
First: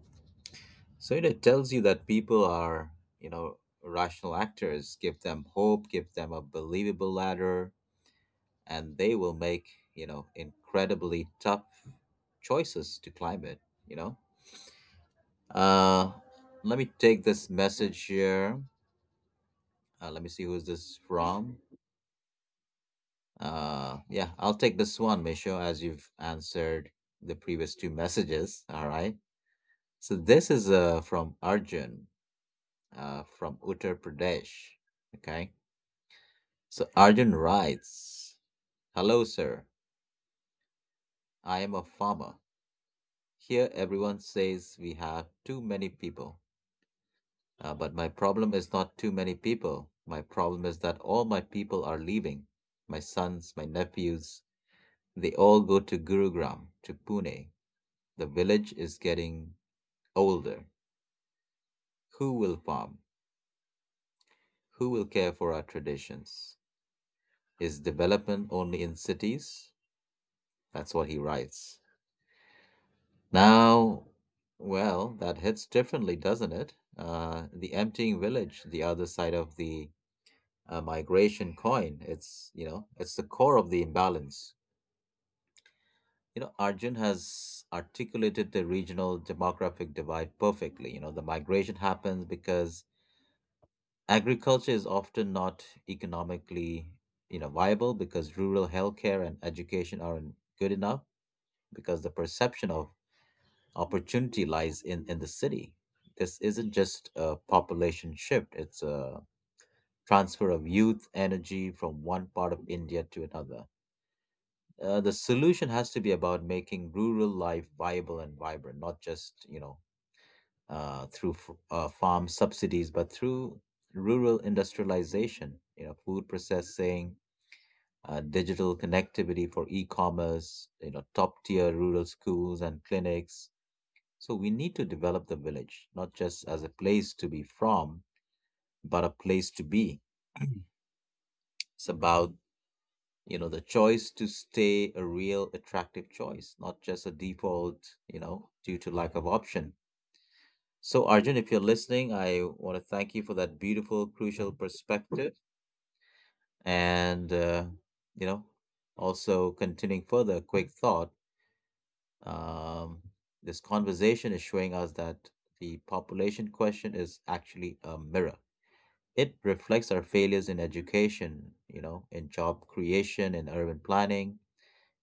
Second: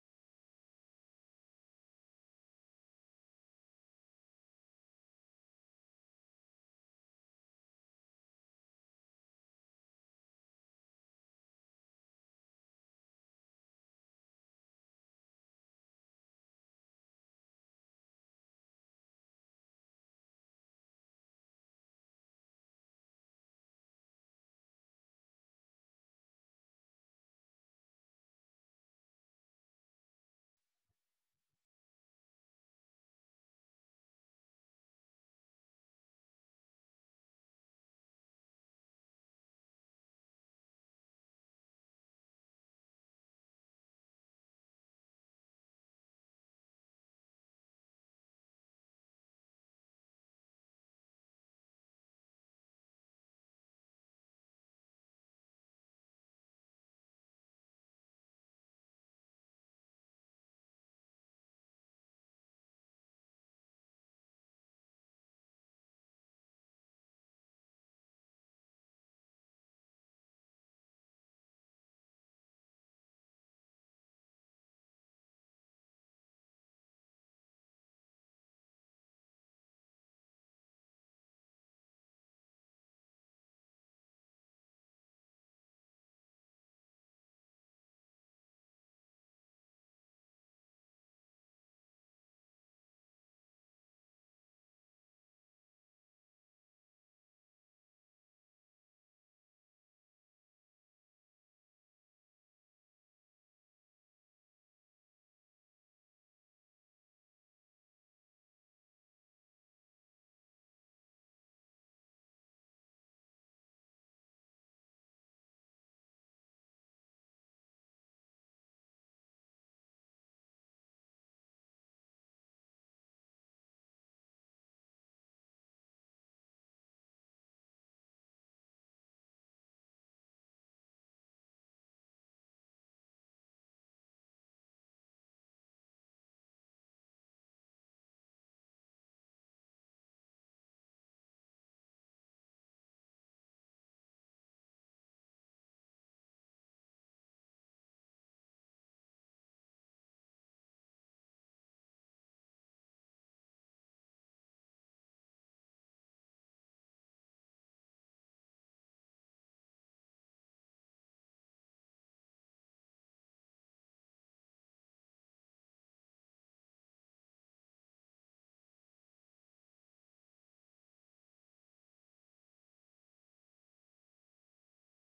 Speaker 1: So you know, it tells you that people are, you know, rational actors. Give them hope, give them a believable ladder, and they will make you know incredibly tough choices to climb it. you know uh Let me take this message here. Uh, let me see who's this from. Uh yeah, I'll take this one, Misho, as you've answered the previous two messages. All right, so this is uh from Arjun, uh from Uttar Pradesh. Okay, so Arjun writes, "Hello sir, I am a farmer. Here everyone says we have too many people. Uh, but my problem is not too many people. My problem is that all my people are leaving. My sons, my nephews, they all go to Gurugram, to Pune. The village is getting older. Who will farm? Who will care for our traditions? Is development only in cities?" That's what he writes. Now, well, that hits differently, doesn't it? Uh, the emptying village, the other side of the a migration coin. It's, you know, it's the core of the imbalance. You know, Arjun has articulated the regional demographic divide perfectly. You know, the migration happens because agriculture is often not economically, you know, viable, because rural healthcare and education aren't good enough, because the perception of opportunity lies in in the city. This isn't just a population shift, it's a transfer of youth energy from one part of India to another. Uh, the solution has to be about making rural life viable and vibrant, not just you know uh, through f- uh, farm subsidies, but through rural industrialization. You know, food processing, uh, digital connectivity for e-commerce. You know, top tier rural schools and clinics. So we need to develop the village, not just as a place to be from, but a place to be. It's about you know the choice to stay, a real attractive choice, not just a default you know due to lack of option. So Arjun, if you're listening, I want to thank you for that beautiful, crucial perspective. And uh, you know, also continuing further, quick thought. um, this conversation is showing us that the population question is actually a mirror. It reflects our failures in education, you know, in job creation, in urban planning,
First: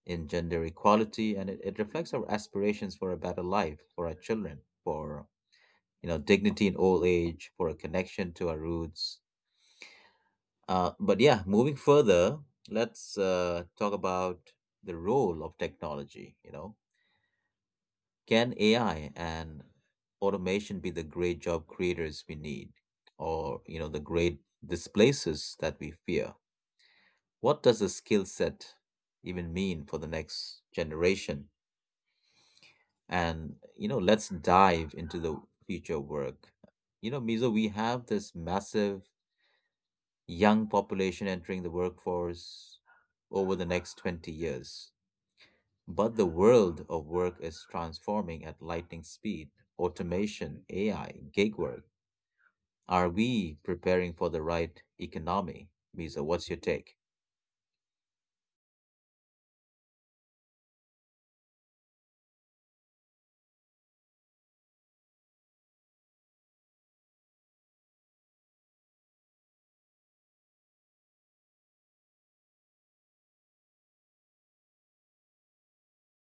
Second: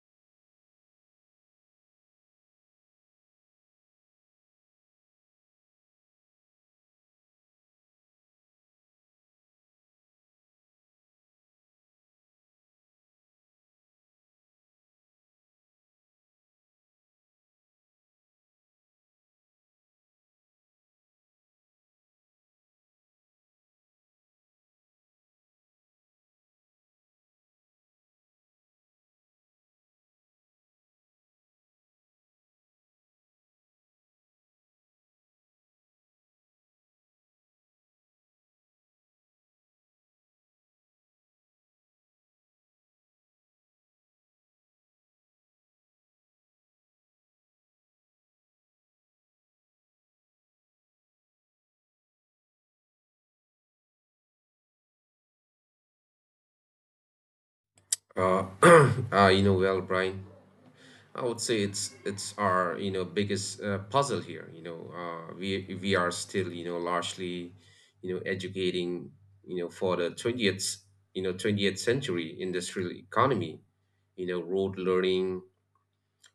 Speaker 1: in gender equality, and it, it reflects our aspirations for a better life for our children, for you know dignity in old age, for a connection to our roots. Uh, but yeah, moving further, let's uh, talk about the role of technology. You know, can A I and automation be the great job creators we need, or you know the great displacers that we fear? What does the skill set even mean for the next generation? And you know, let's dive into the future work. You know, Mizo, we have this massive young population entering the workforce over the next twenty years, but the world of work is transforming at lightning speed. Automation, AI, gig work, are we preparing for the right economy? Mizo, what's your take?
Speaker 2: uh, uh you know well, Brian, I would say it's it's our, you know biggest uh, puzzle here. You know, uh, we we are still, you know largely, you know educating, you know for the twentieth you know twentieth century industrial economy. You know, rote learning.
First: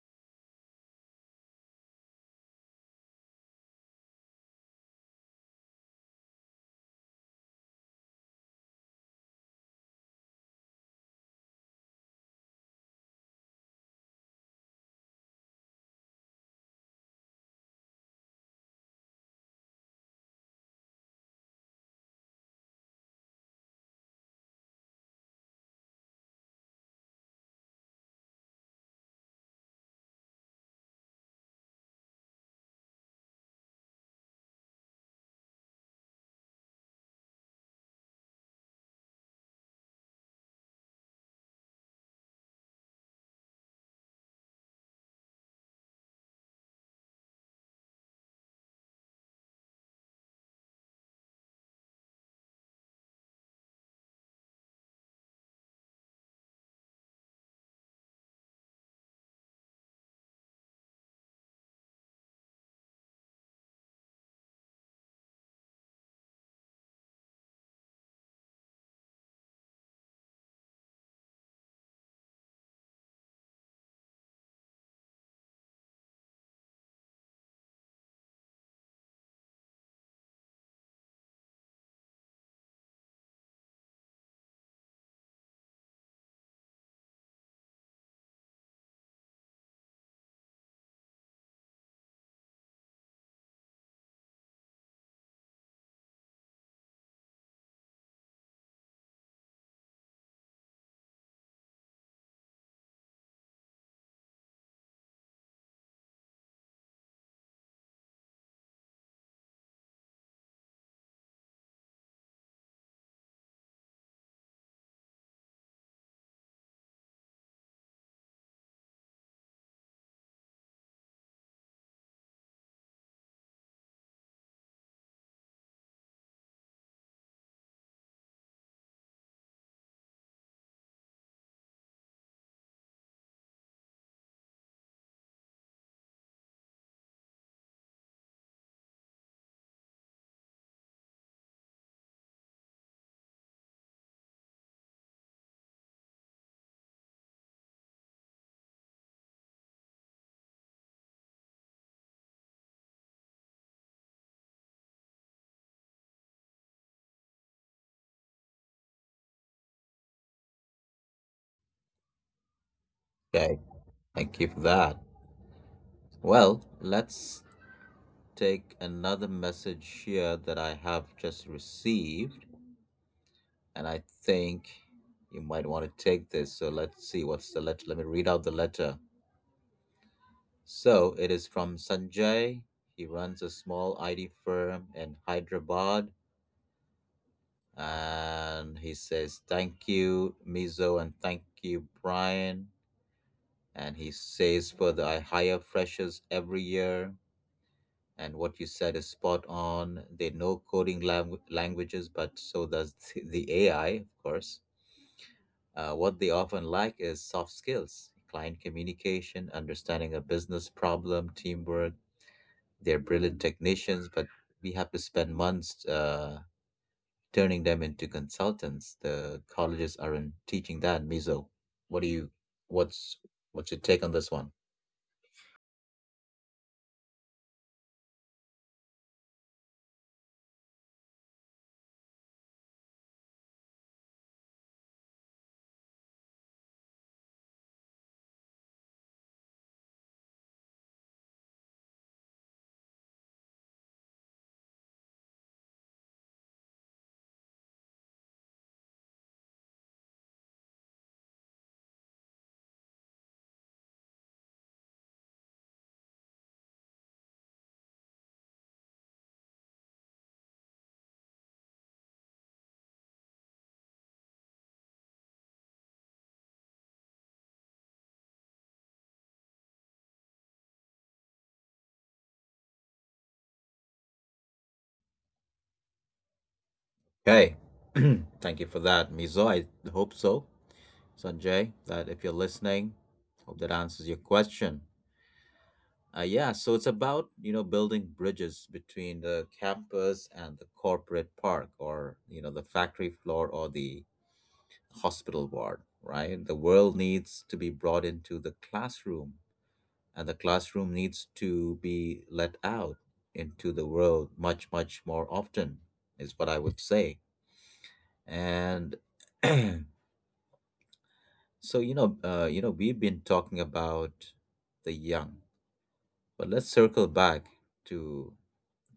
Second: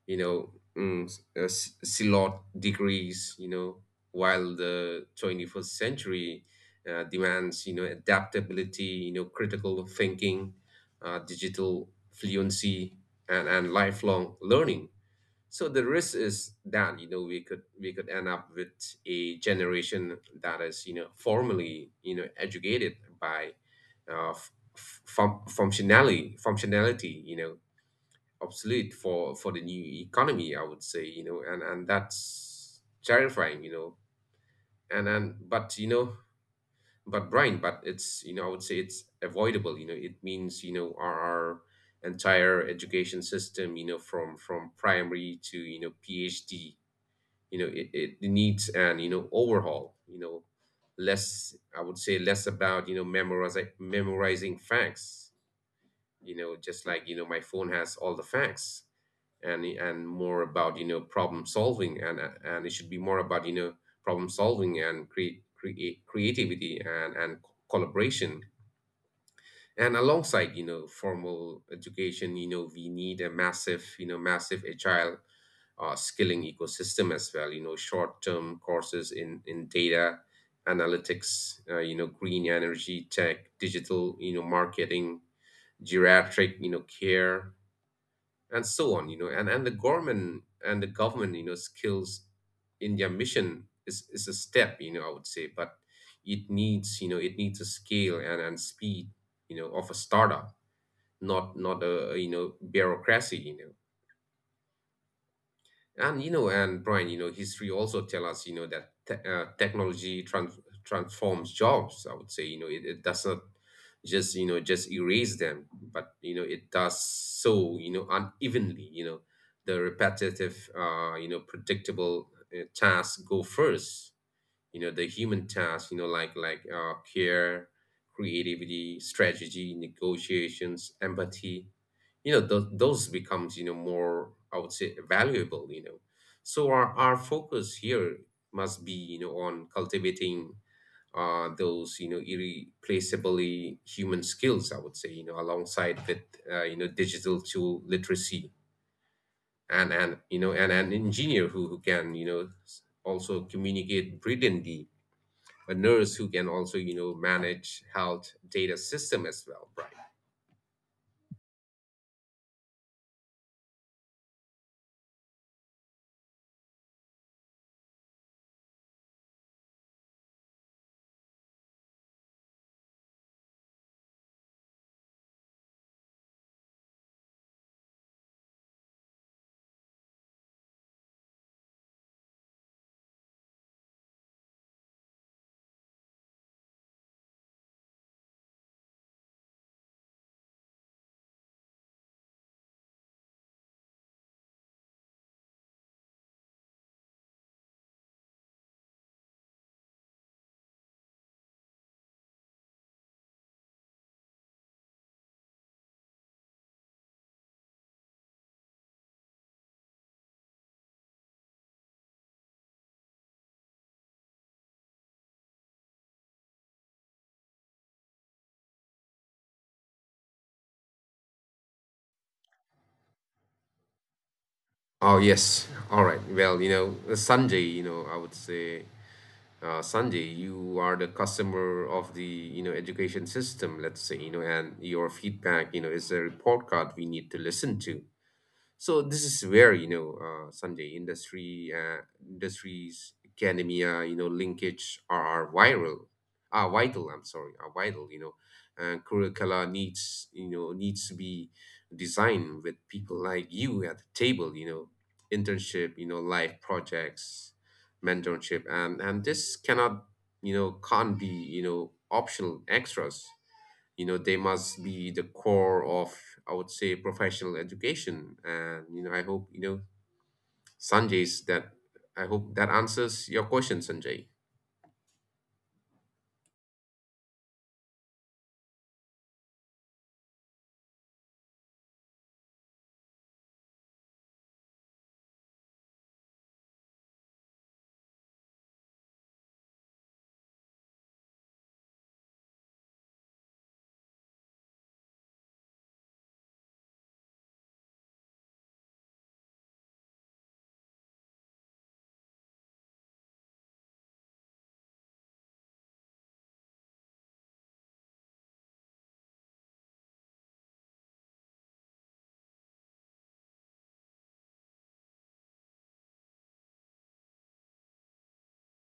Speaker 2: You know, mm, s- uh, s- Silot degrees. You know, while the twenty first century uh, demands, you know adaptability. You know, critical thinking, uh, digital fluency, and and lifelong learning. So the risk is that, you know we could we could end up with a generation that is, you know formally, you know educated by, uh, f- f- fun- functionality, functionality you know obsolete for for the new economy, I would say. You know and and that's terrifying, you know and and but, you know but Brian, but it's, you know I would say, it's avoidable. You know it means, you know our, our entire education system, you know from from primary to, you know PhD, you know it, it needs an, you know overhaul. You know less, I would say, less about, you know memorizing memorizing facts, you know just like, you know my phone has all the facts, and and more about, you know problem solving. and and it should be more about, you know problem solving and create create creativity and and collaboration. And alongside, you know formal education, you know we need a massive, you know massive agile uh, skilling ecosystem as well. You know short term courses in in data analytics, uh, you know green energy tech, digital, you know marketing, geriatric, you know care, and so on. You know and and The government, and the government you know skills in their mission is is a step, you know I would say, but it needs, you know it needs a scale and and speed, you know of a startup, not not a, you know bureaucracy. You know and you know and Brian, you know history also tell us, you know that te- uh, technology trans- transforms jobs, I would say. You know it, it does not just, you know just erase them. But, you know it does so, you know unevenly. You know the repetitive, uh you know predictable uh, tasks go first. You know the human tasks, you know like like uh care, creativity, strategy, negotiations, empathy. you know those those becomes, you know more, I would say, valuable. You know so our, our focus here must be, you know on cultivating uh, those, you know irreplaceably human skills, I would say, you know alongside with, uh, you know digital tool literacy and and you know and an engineer who, who can, you know s- also communicate brilliantly. A nurse who can also, you know manage health data system as well, right?
Speaker 1: Okay, thank you for that. Well, let's take another message here that I have just received. And I think you might want to take this. So let's see what's the letter. Let me read out the letter. So it is from Sanjay. He runs a small I T firm in Hyderabad. And he says, "Thank you, Mizo, and thank you, Brian." And he says, further, "I hire freshers every year. And what you said is spot on. They know coding langu- languages, but so does th- the A I, of course. Uh, what they often lack is soft skills, client communication, understanding a business problem, teamwork. They're brilliant technicians, but we have to spend months uh, turning them into consultants. The colleges aren't teaching that, Mizo." What do you, what's, what's your take on this one?
Speaker 2: Oh, yes. All right. Well, you know, uh, Sanjay, you know, I would say, uh, Sanjay, you are the customer of the, you know, education system, let's say, you know, and your feedback, you know, is a report card we need to listen to. So this is where you know uh, someday industry uh, industries academia you know linkage are are viral are vital. I'm sorry, are vital. You know, uh, curricula needs you know needs to be designed with people like you at the table. You know, internship. You know, life projects, mentorship, and and this cannot you know can't be you know optional extras. You know they must be the core of, I would say, professional education. And you know I hope, you know sanjay's that I hope that answers your question, Sanjay.
Speaker 1: Hey, thank you for that, Mizo. I hope so, Sanjay, that if you're listening, hope that answers your question. Uh, yeah, so it's about, you know, building bridges between the campus and the corporate park, or, you know, the factory floor or the hospital ward, right? The world needs to be brought into the classroom and the classroom needs to be let out into the world much, much more often is what I would say. And so, you know, uh, you know, we've been talking about the young, but let's circle back to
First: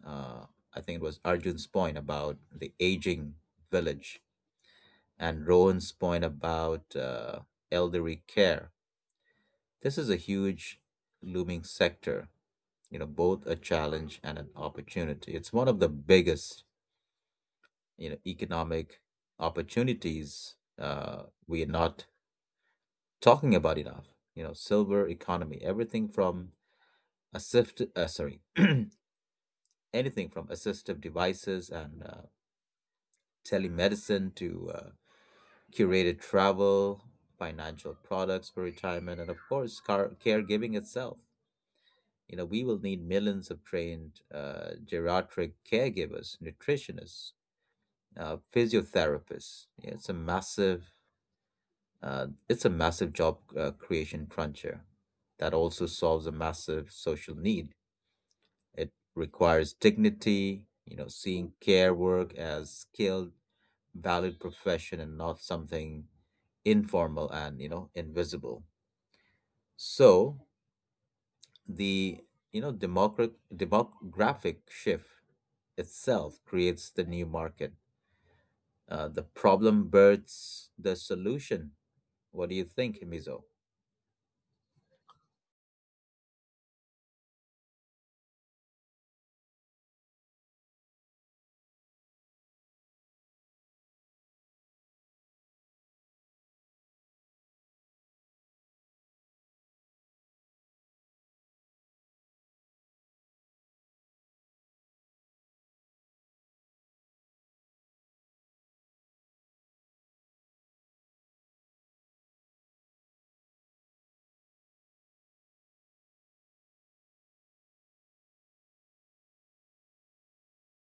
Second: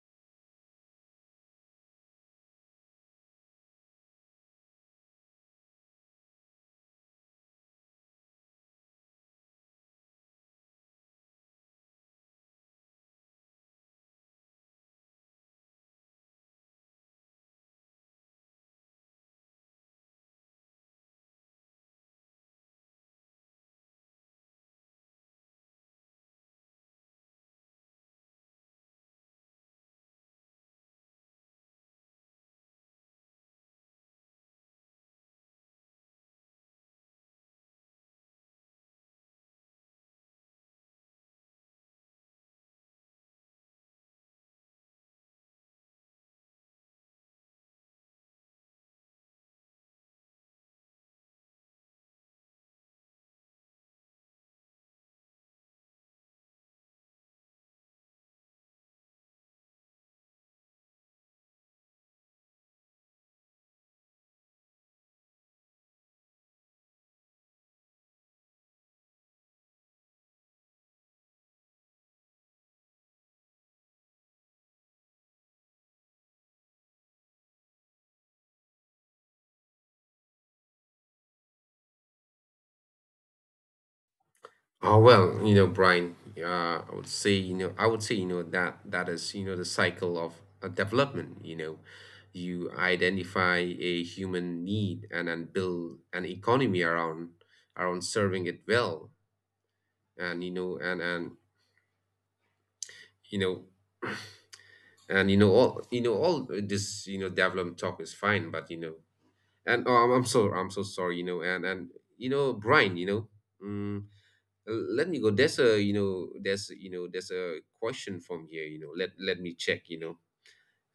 Speaker 1: uh, I think it was Arjun's point about the aging village and Rowan's point about uh, elderly care. This is a huge looming sector, you know, both a challenge and an opportunity. It's one of the biggest, you know, economic opportunities uh, we are not talking about enough. You know, silver economy, everything from assist, uh, sorry, anything from assistive devices and uh, telemedicine to uh, curated travel, financial products for retirement, and of course, car- caregiving itself. You know, we will need millions of trained uh, geriatric caregivers, nutritionists, uh, physiotherapists. Yeah, it's a massive, uh, it's a massive job uh, creation cruncher that also solves a massive social need. It requires dignity, you know, seeing care work as skilled, valued profession and not something informal and you know invisible. So the you know democrat demographic shift itself creates the new market. Uh, the problem births the solution. What do you think, Mizo?
Speaker 2: oh well you know Brian, uh, I would say you know I would say you know that that is, you know, the cycle of uh, development. You know, you identify a human need and then build an economy around, around serving it well. And you know and and you know and you know all you know All this, you know, development talk is fine, but you know and oh, I'm, I'm so, i'm so sorry. You know and and you know Brian, you know mm, let me go, there's a, you know there's you know there's a question from here. You know let let me check. you know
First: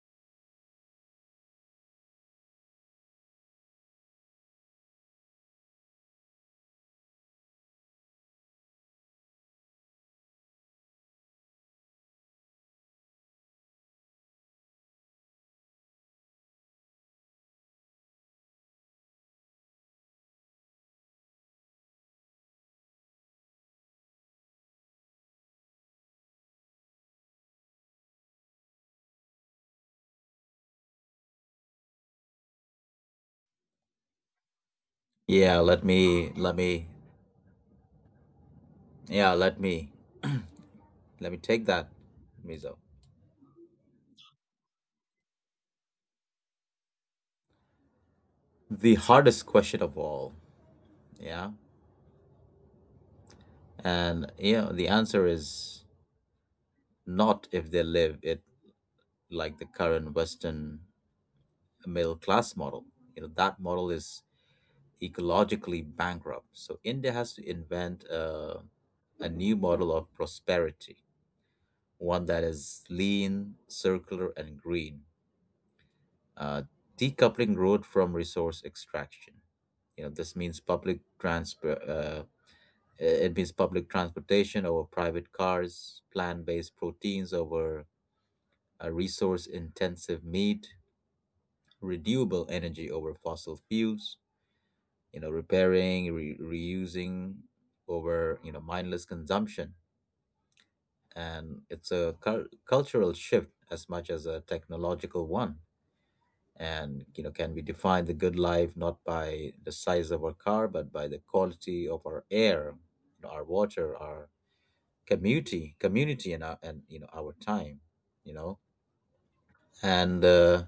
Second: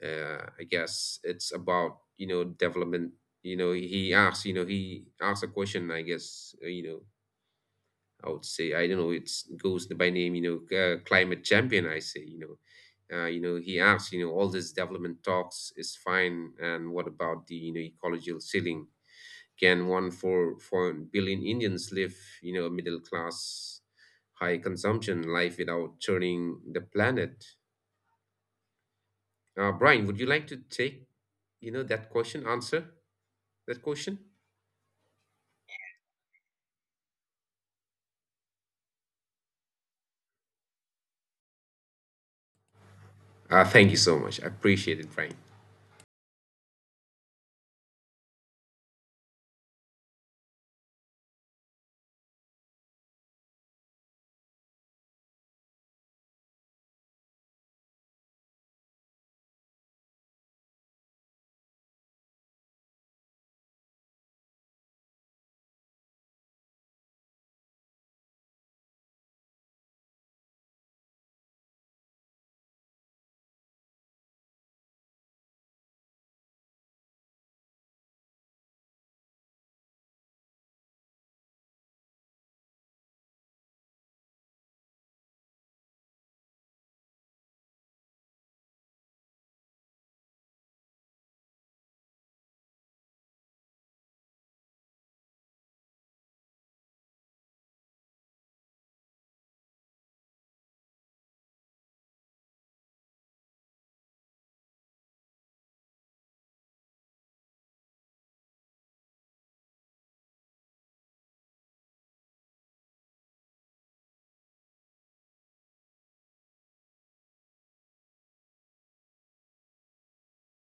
Speaker 2: uh, I guess it's about, you know, development. You know he asks you know he asks a question, I guess. uh, you know I would say, I don't know. It's goes by name, you know, uh, climate champion, I say. You know, uh, you know, he asks, you know, all this development talks is fine, and what about the, you know ecological ceiling? Can one for four billion Indians live, you know, middle class, high consumption life without turning the planet? Uh, Brian, would you like to take, you know, that question? Answer that question.
Speaker 1: Yeah, let me let me yeah let me let me take that, Mizo.
Speaker 2: Uh, thank you so much. I appreciate it, Brian.
Speaker 1: The hardest question of all, yeah, and you know the answer is not if they live it like the current Western middle class model. You know, that model is ecologically bankrupt. So India has to invent uh, a new model of prosperity, one that is lean, circular, and green, uh, decoupling growth from resource extraction. You know, this means public transport. Uh, it means public transportation over private cars, plant-based proteins over uh, resource-intensive meat, renewable energy over fossil fuels, you know, repairing, re- reusing over, you know, mindless consumption. And it's a cul- cultural shift as much as a technological one. And, you know, can we define the good life not by the size of our car, but by the quality of our air, you know, our water, our community, community and, our, and you know, our time, you know? And uh,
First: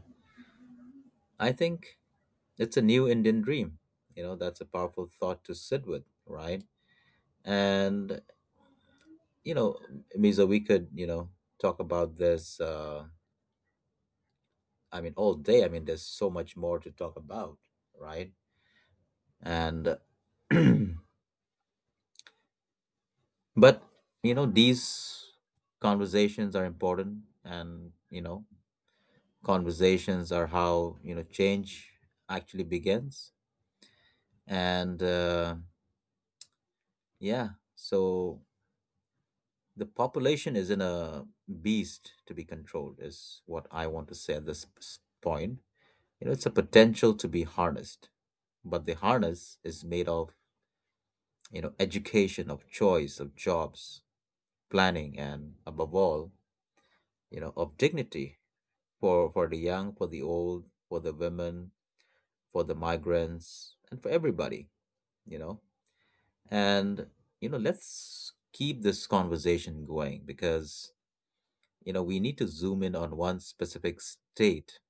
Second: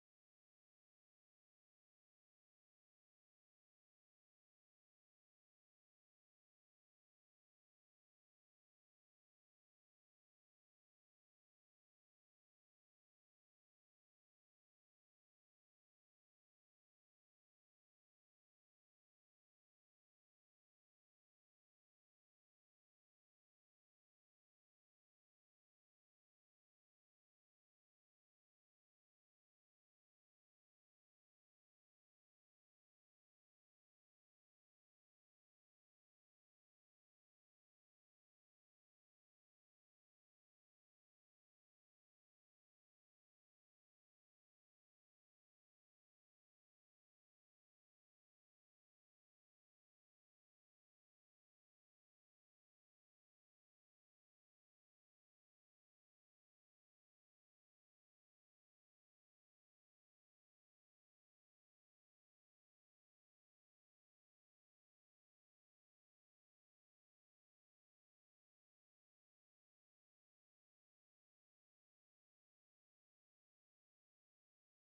Speaker 1: I think it's a new Indian dream. You know, that's a powerful thought to sit with, right? And you know, Misa, we could, you know, talk about this, uh, I mean, all day. I mean, there's so much more to talk about, right? And, but, you know, these conversations are important. And, you know, conversations are how, you know, change actually begins. And, uh, yeah, so the population isn't a beast to be controlled, is what I want to say at this point. You know, it's a potential to be harnessed, but the harness is made of, you know, education, of choice, of jobs, planning, and above all, you know, of dignity, for for the young, for the old, for the women, for the migrants, and for everybody, you know. And, you know, let's keep this conversation going, because, you know, we need to zoom in on one specific state.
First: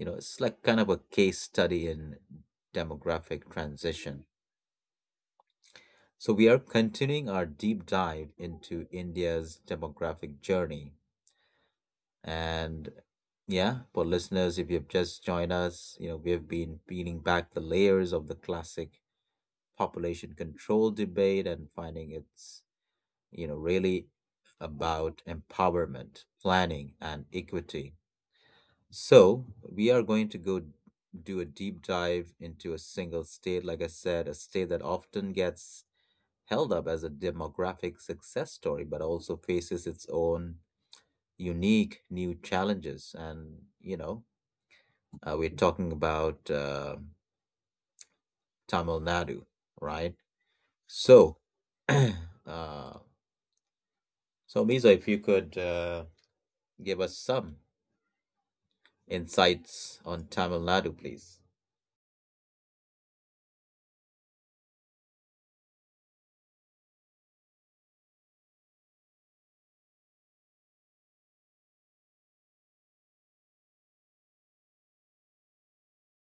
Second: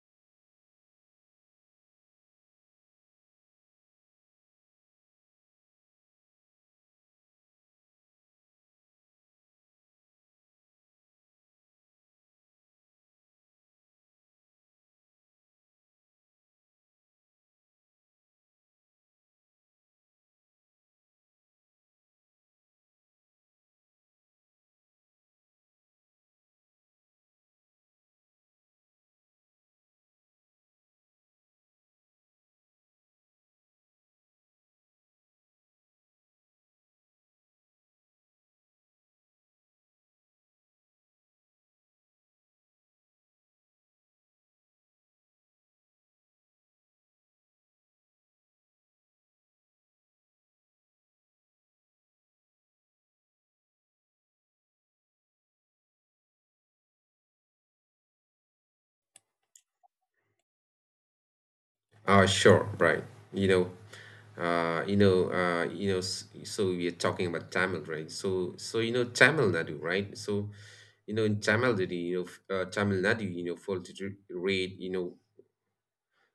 Speaker 1: You know, it's like kind of a case study in demographic transition. So, we are continuing our deep dive into India's demographic journey. And yeah, for listeners, if you've just joined us, you know, we have been peeling back the layers of the classic population control debate and finding it's, you know, really about empowerment, planning, and equity. So, we are going to go do a deep dive into a single state, like I said, a state that often gets held up as a demographic success story, but also faces its own unique new challenges. And, you know, uh, we're talking about uh, Tamil Nadu, right? So, uh, so Misa, if you could uh, give us some insights on Tamil Nadu, please.
Speaker 2: Uh, sure, right. You know, uh, you know, uh, you know. S- So we are talking about Tamil, right? So, so you know, Tamil Nadu, right? So, you know, in Tamil Nadu, you know, f- uh, Tamil Nadu, you know, fertility rate, you know,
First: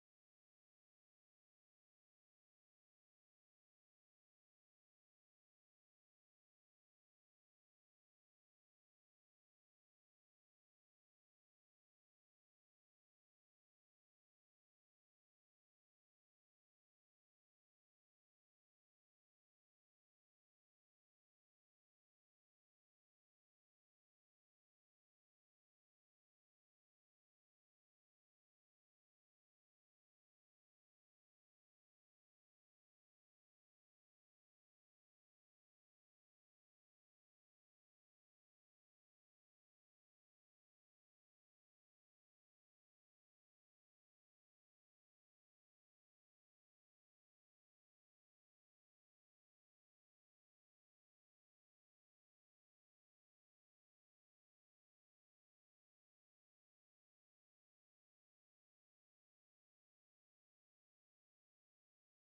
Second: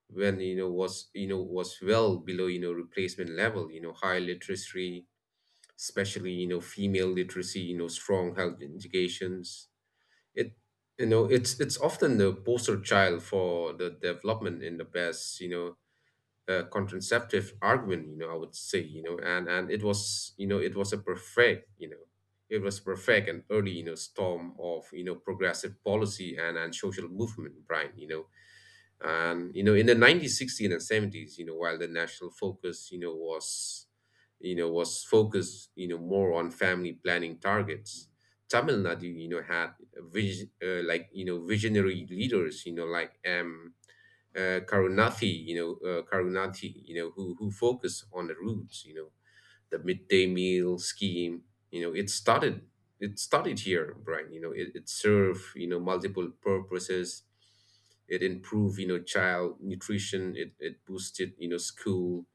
Speaker 2: when you know was you know was well below, you know, replacement level. You know, high literacy, especially, you know, female literacy, you know, strong health indications. It you know It's it's often the poster child for the development in the best, you know uh, contraceptive argument, you know, I would say. You know and and it was, you know it was a perfect, you know it was perfect and early, you know, storm of, you know, progressive policy and and social movement, Brian. You know and you know In the nineties, sixties, and seventies, you know, while the national focus, you know was you know was focused, you know, more on family planning targets, Tamil Nadu, you know, had vis- uh, like you know visionary leaders, you know, like m uh, Karunathi, you know, uh, Karunathi, you know, who who focus on the roots, you know, the midday meal scheme. You know, it started, it started here, Brian. You know, it, it served, you know, multiple purposes. It improved, you know, child nutrition. It it boosted, you know, school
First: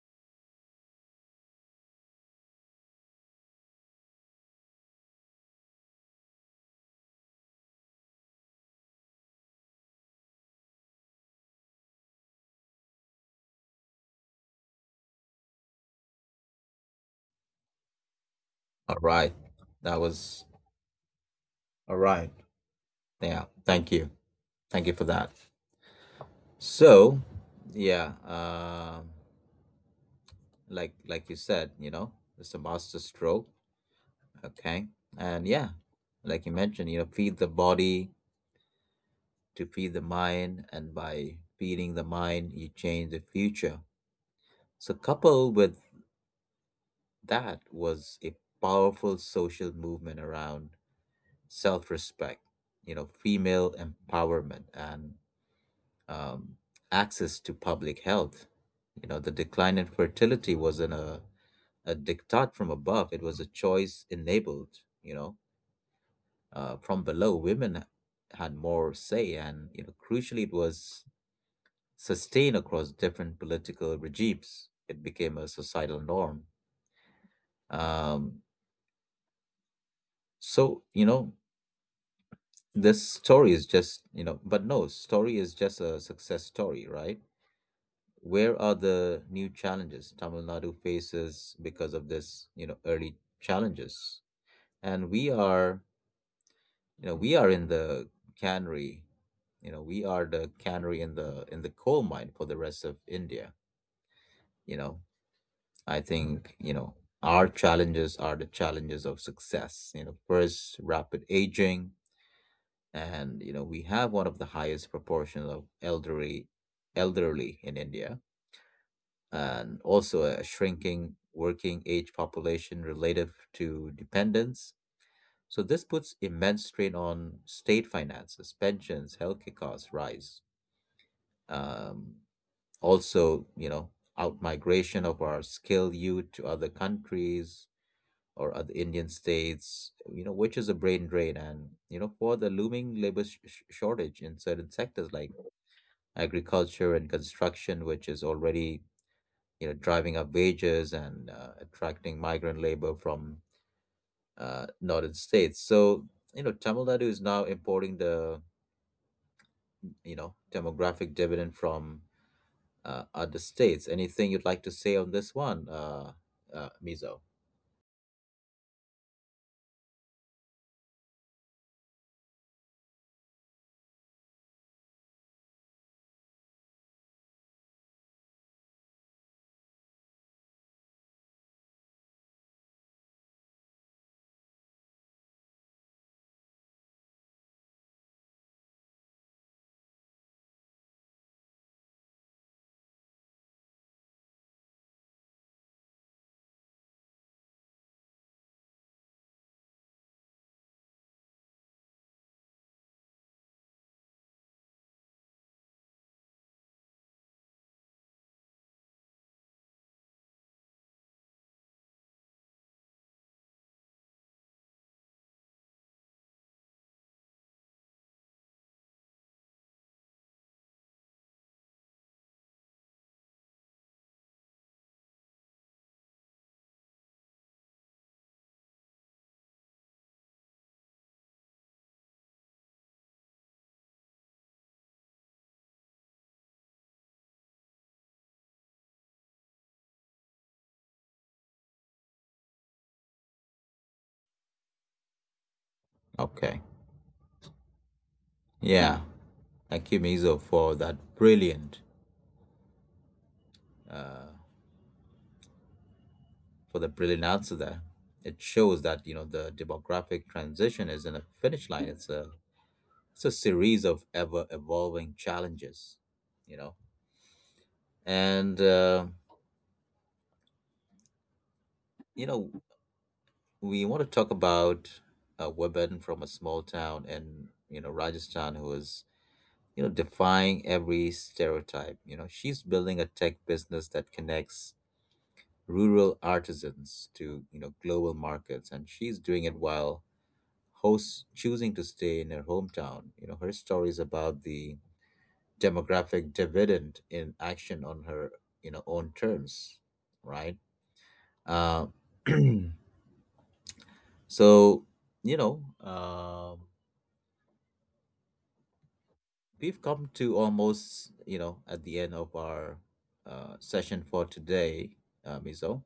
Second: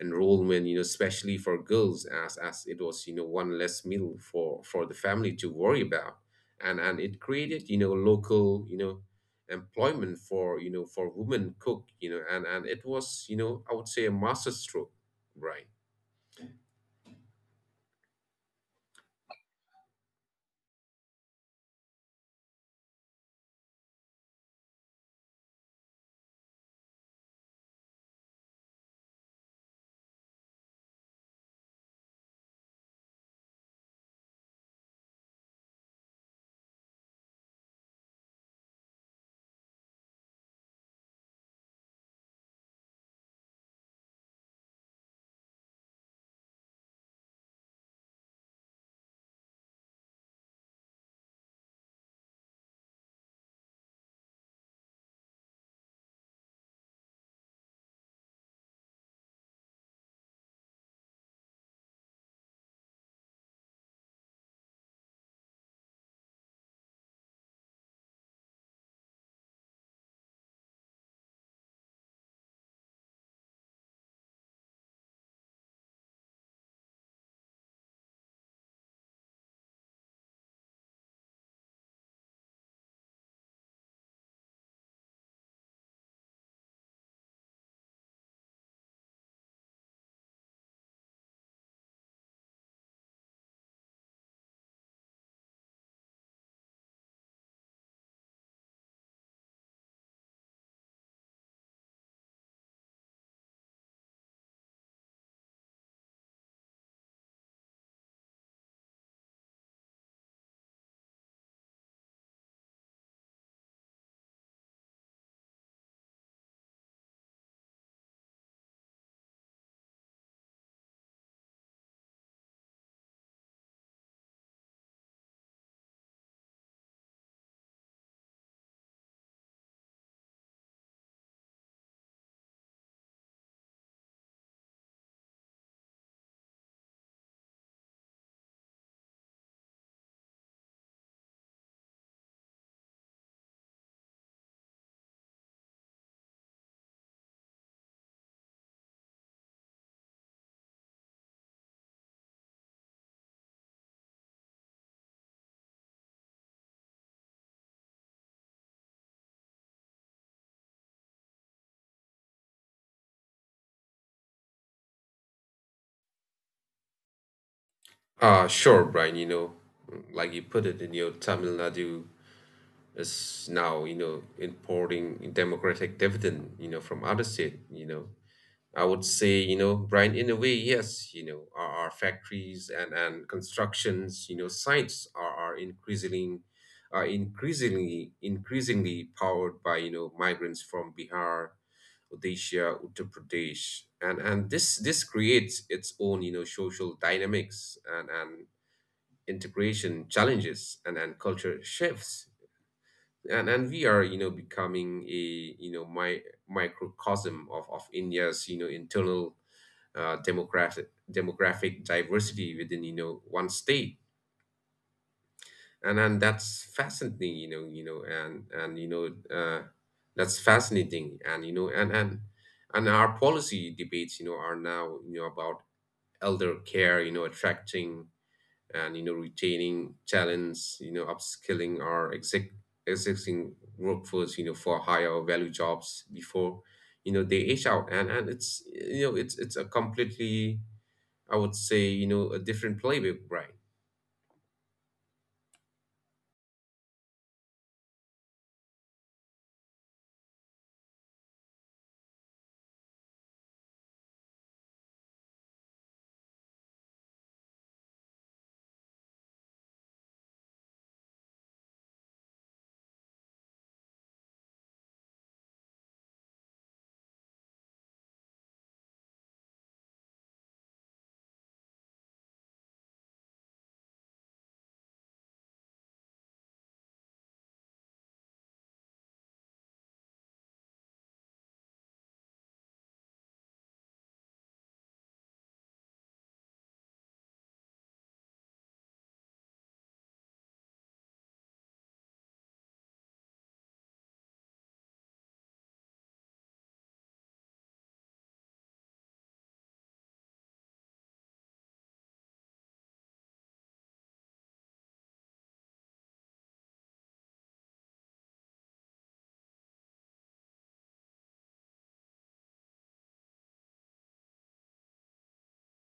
Speaker 2: enrollment, you know, especially for girls, as as it was, you know, one less meal for, for the family to worry about, and and it created, you know, local, you know, employment for, you know for women cook. You know, and and It was, you know, I would say, a masterstroke, right?
Speaker 1: All right. That was all right. Yeah. Thank you. Thank you for that. So, yeah. um like like you said, you know, it's a master stroke. Okay. And yeah, like you mentioned, you know, feed the body to feed the mind, and by feeding the mind, you change the future. So coupled with that was a powerful social movement around self-respect, you know, female empowerment, and um, access to public health. You know, the decline in fertility wasn't a, a diktat from above. It was a choice enabled, you know, uh, from below. Women had more say, and you know, crucially, it was sustained across different political regimes. It became a societal norm. Um, so you know, this story is just you know, but no, story is just a success story, right? Where are the new challenges Tamil Nadu faces because of this, you know, early challenges? And we are, you know, we are in the cannery. You know, we are the canary in the in the coal mine for the rest of India. You know, I think, you know, our challenges are the challenges of success. You know, first, rapid aging, and you know we have one of the highest proportion of elderly elderly in India, and also a shrinking working age population relative to dependence. So this puts immense strain on state finances, pensions, healthcare costs rise. Um, also, you know, out migration of our skilled youth to other countries or other Indian states, you know, which is a brain drain, and you know, for the looming labor sh- sh- shortage in certain sectors like agriculture and construction, which is already, you know, driving up wages and uh, attracting migrant labor from uh, northern states. So you know, Tamil Nadu is now importing the, you know, demographic dividend from uh, other states. Anything you'd like to say on this one, uh, uh, Mizo?
Speaker 2: Uh, sure, Brian, you know, like you put it, in your Tamil Nadu is now, you know, importing democratic dividend, you know, from other state. You know, I would say, you know, Brian, in a way, yes, you know, our, our factories and, and constructions, you know, sites are, are increasingly are increasingly increasingly powered by, you know, migrants from Bihar, Odisha, Uttar Pradesh. And and this this creates its own, you know, social dynamics, and, and integration challenges, and, and culture shifts. And and we are, you know, becoming a, you know, my microcosm of, of India's, you know, internal, uh, demographic demographic diversity within, you know, one state. And and That's fascinating. You know you know and and you know uh, that's fascinating and you know and and and our policy debates, you know, are now, you know, about elder care, you know, attracting and, you know, retaining talents, you know, upskilling our exec- existing workforce, you know, for higher value jobs before, you know, they age out. And and it's, you know, it's it's a completely, I would say, you know, a different playbook, Brian.
Speaker 1: Okay. Yeah. Thank you, Mizo, for that brilliant, uh, for the brilliant answer there. It shows that you know the demographic transition isn't a finish line. It's a it's a series of ever evolving challenges, you know. And uh, you know, we want to talk about a woman from a small town in you know Rajasthan who is, you know, defying every stereotype. You know, she's building a tech business that connects rural artisans to, you know, global markets, and she's doing it while hosts choosing to stay in her hometown. You know, her story is about the demographic dividend in action on her, you know, own terms, right? Uh, so, you know, um we've come to almost, you know, at the end of our uh, session for today, uh, Mizo.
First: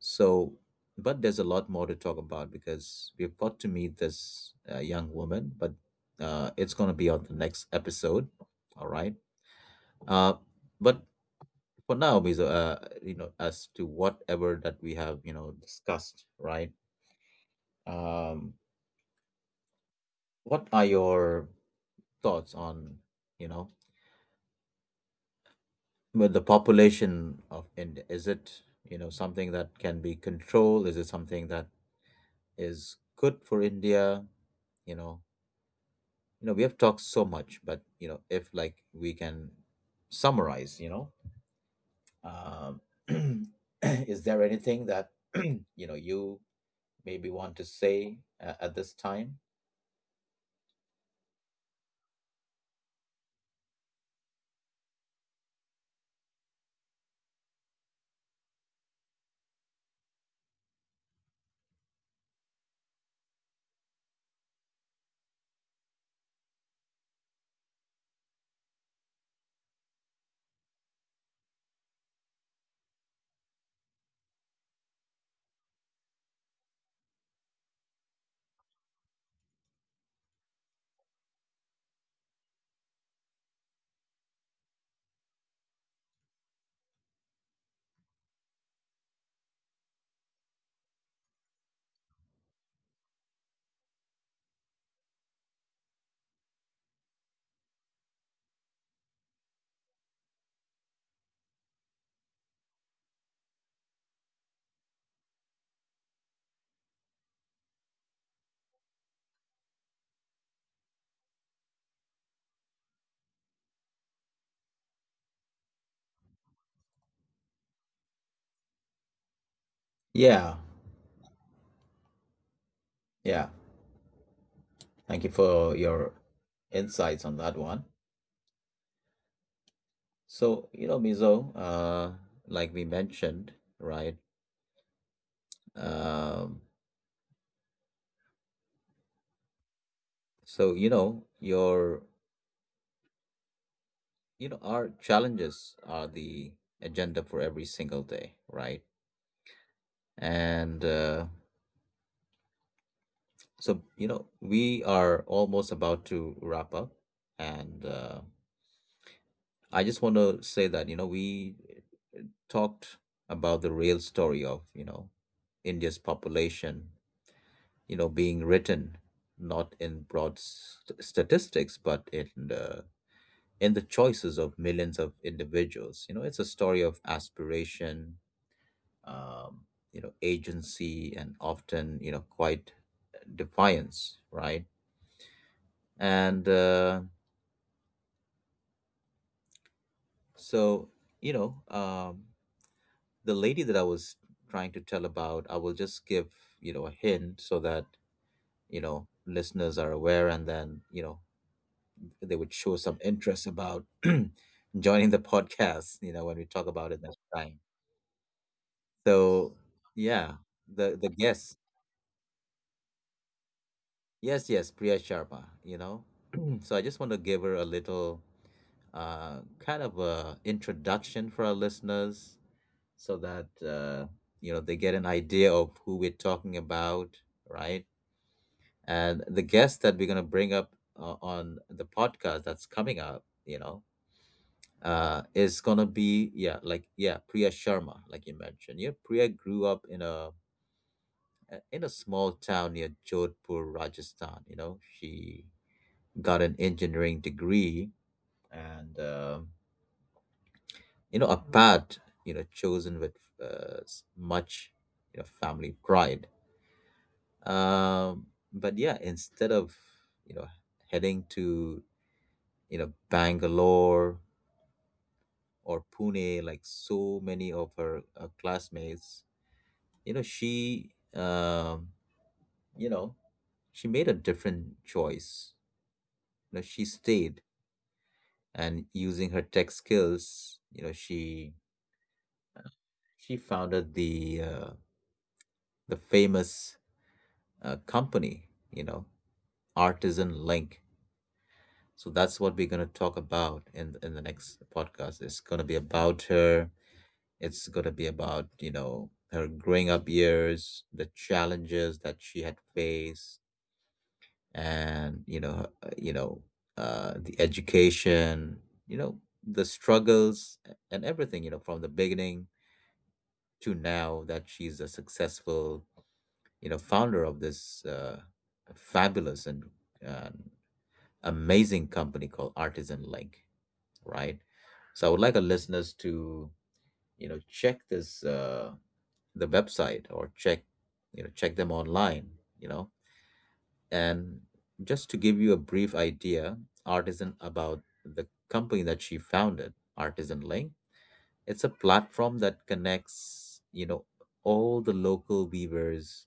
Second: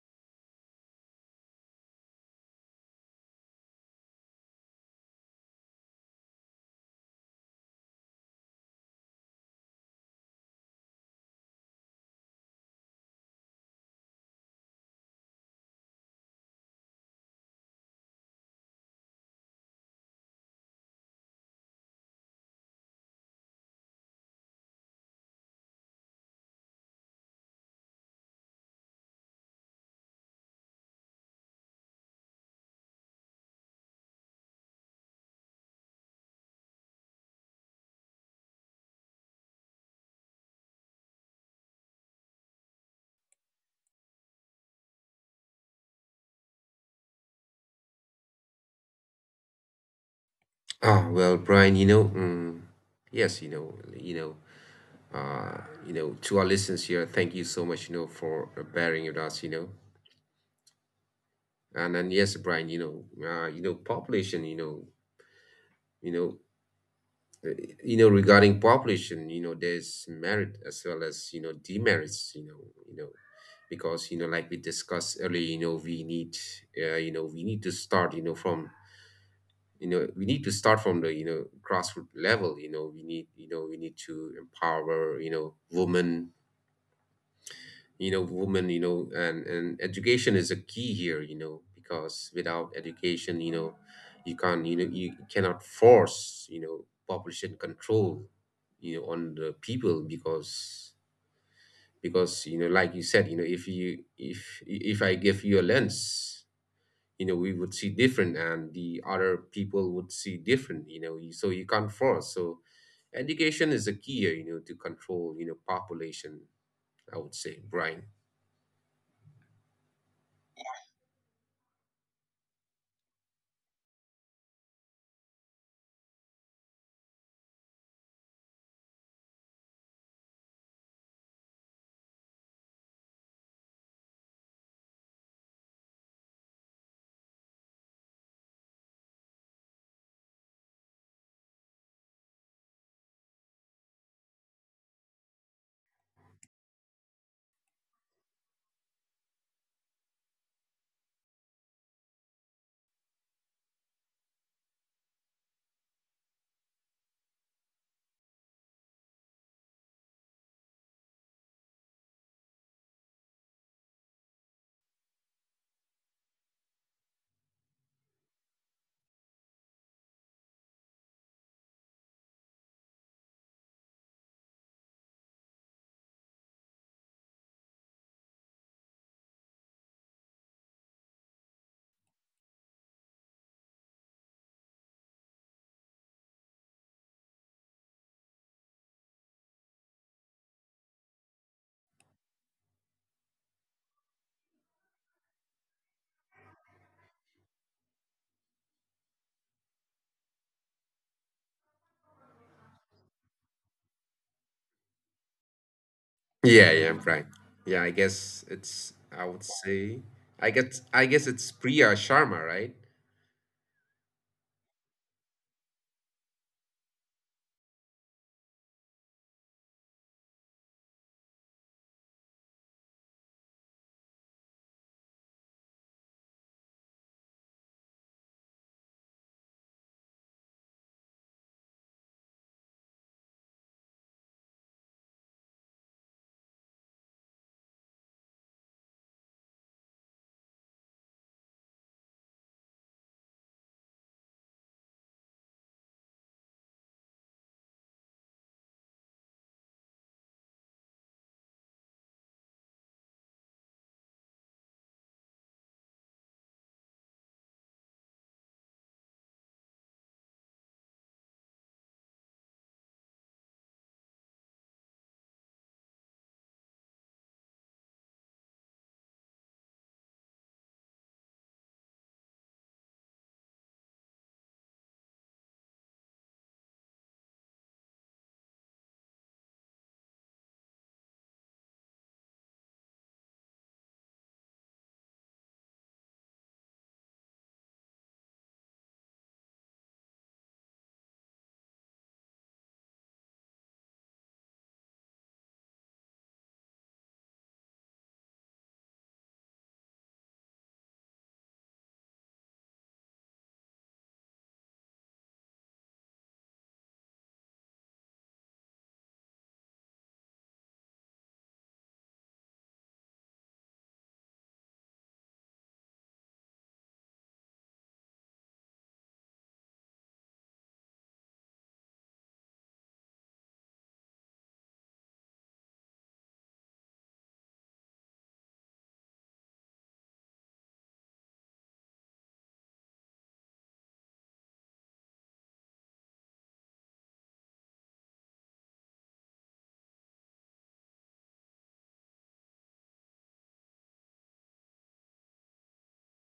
Speaker 1: So, but there's a lot more to talk about because we've got to meet this uh, young woman, but uh, it's going to be on the next episode. All right. Uh, but for now, Mizo, uh, you know, as to whatever that we have, you know, discussed, right? Um, what are your thoughts on, you know, with the population of India? Is it, you know, something that can be controlled? Is it something that is good for India? You know, you know, we have talked so much, but you know, if like we can summarize, you know, um, is there anything that you know you maybe want to say uh, at this time?
Speaker 2: Ah, well, Brian, you know, mm, yes, you know, you know, uh, you know, to our listeners here, thank you so much, you know, for bearing with us, you know. And and yes, Brian, you know, uh, you know, population, you know, you know, uh, you know, regarding population, you know, there's merit as well as, you know, demerits, you know. you know, because, you know, like we discussed earlier, you know, we need, uh, you know, we need to start, you know, from, you know we need to start from the, you know, grassroots level. You know, we need, you know we need to empower, you know women you know women you know. And and education is a key here, you know, because without education, you know, you can't, you know you cannot force, you know, population control, you know, on the people. Because because, you know, like you said, you know, if you, if if I give you a lens, you know, we would see different, and the other people would see different. You know you- so you can't force. So education is a key, uh, you know, to control, you know, population, I would say, Brian.
Speaker 1: Yeah, yeah. Thank you for your insights on that one. So, you know, Mizo, uh, like we mentioned, right? Um, so you know your you know our challenges are the agenda for every single day, right? And uh, so you know we are almost about to wrap up, and uh, I just want to say that you know we talked about the real story of you know India's population, you know, being written not in broad st- statistics but in uh, in the choices of millions of individuals. You know, it's a story of aspiration, um, you know, agency, and often, you know, quite defiance, right? And uh, so, you know, um, the lady that I was trying to tell about, I will just give, you know, a hint so that, you know, listeners are aware and then, you know, they would show some interest about joining the podcast, you know, when we talk
Speaker 2: Yeah,
Speaker 1: about
Speaker 2: yeah,
Speaker 1: it next
Speaker 2: Brian,
Speaker 1: time.
Speaker 2: yeah, I guess it's, I would
Speaker 1: So
Speaker 2: say,
Speaker 1: yeah,
Speaker 2: I guess,
Speaker 1: the
Speaker 2: i
Speaker 1: the
Speaker 2: guess it's
Speaker 1: guest,
Speaker 2: Priya Sharma, right?
Speaker 1: yes, yes, Priya Sharma. You know, so I just want to give her a little uh, kind of a introduction for our listeners, so that uh, you know they get an idea of who we're talking about, right? And the guest that we're gonna bring up uh, on the podcast that's coming up, you know, uh, is gonna be yeah, like yeah, Priya Sharma, like you mentioned. Yeah, Priya grew up in a uh, in a small town near Jodhpur, Rajasthan. You know, she got an engineering degree and, um, you know, a path, you know, chosen with uh, s- much, you know, family pride. Um, but yeah, instead of, you know, heading to, you know, Bangalore or Pune, like so many of her uh, classmates, you know, she, um, you know, she made a different choice. You know, she stayed and using her tech skills, you know, she she founded the uh, the famous uh, company, you know, Artisan Link. So that's what we're going to talk about in in the next podcast. It's going to be about her. It's going to be about you know her growing up years, the challenges that she had faced, and you know her- uh, you know uh, the education, you know, the struggles, and everything you know from the beginning to now that she's a successful, you know, founder of this uh, fabulous and uh, amazing company called Artisan Link, right? So I would like our listeners to, you know, check this uh, the website, or check, you know, check them online, you know, and just to give you a brief idea, Artisan about the company that she founded, Artisan Link. It's a platform that connects, you know, all the local weavers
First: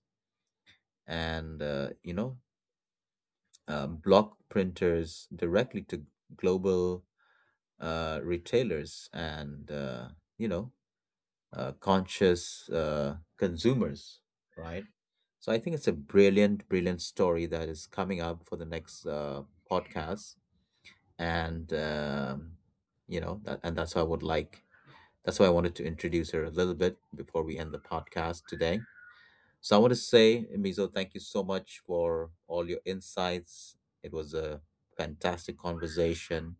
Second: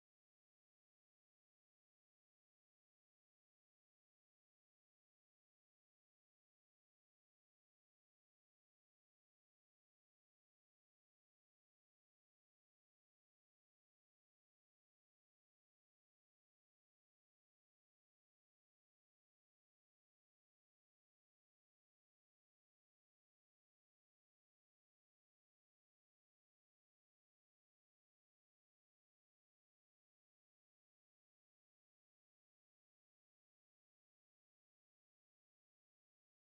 Speaker 1: and uh, you know uh, block printers directly to global uh, retailers and uh, you know uh, conscious uh, consumers, right. So I think it's a brilliant brilliant story that is coming up for the next uh, podcast. And um, you know that, and that's why I would like that's why I wanted to introduce her a little bit before we end the podcast today. So I want to say, Mizo, thank you so much for all your insights. It was a fantastic conversation,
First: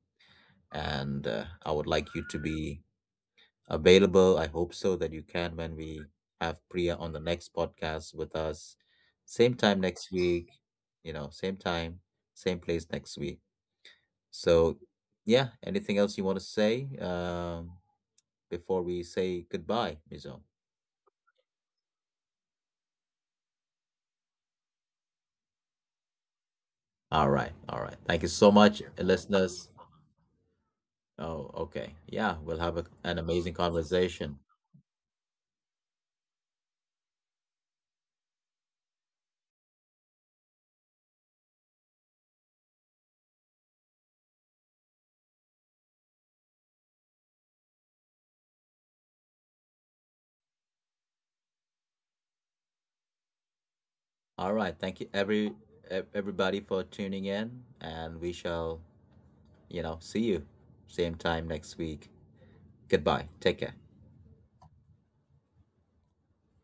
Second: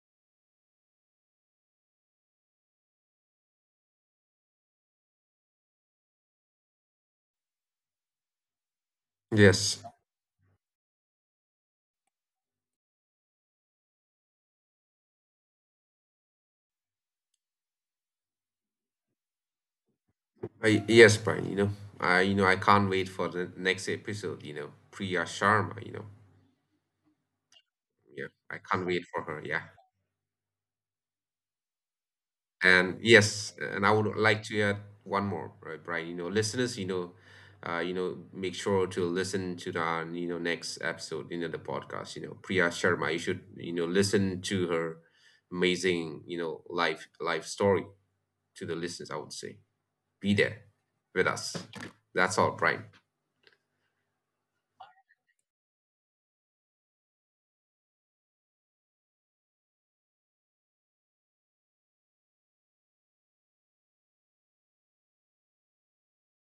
Speaker 1: and uh, I would like you to be available. I hope so that you can when we have Priya on the next podcast with us. Same
Speaker 2: Yes.
Speaker 1: time next week, you know, same time, same place next week. So, yeah, anything else you want to say um, before we say goodbye, Mizo?
Speaker 2: I, yes, Brian, you know, i you know I can't wait for the next episode. You know, Priya Sharma, you know.
Speaker 1: All right, all right. Thank you
Speaker 2: Yeah,
Speaker 1: so
Speaker 2: I
Speaker 1: much,
Speaker 2: can't wait for her, yeah.
Speaker 1: listeners. Oh, okay. Yeah, we'll have a,
Speaker 2: And
Speaker 1: an
Speaker 2: yes,
Speaker 1: amazing
Speaker 2: and I would
Speaker 1: conversation.
Speaker 2: like to add one more, right, Brian? You know, listeners, you know, uh, you know, make sure to listen to the, uh, you know, next episode, you know, the podcast, you know, Priya Sharma. You should, you know, listen to her amazing, you know, life life story, to the listeners, I would say. Be there with us. That's all, Brian.
Speaker 1: All right. Thank you, every ev- everybody, for tuning in, and we shall, you know, see you same time next week. Goodbye. Take care.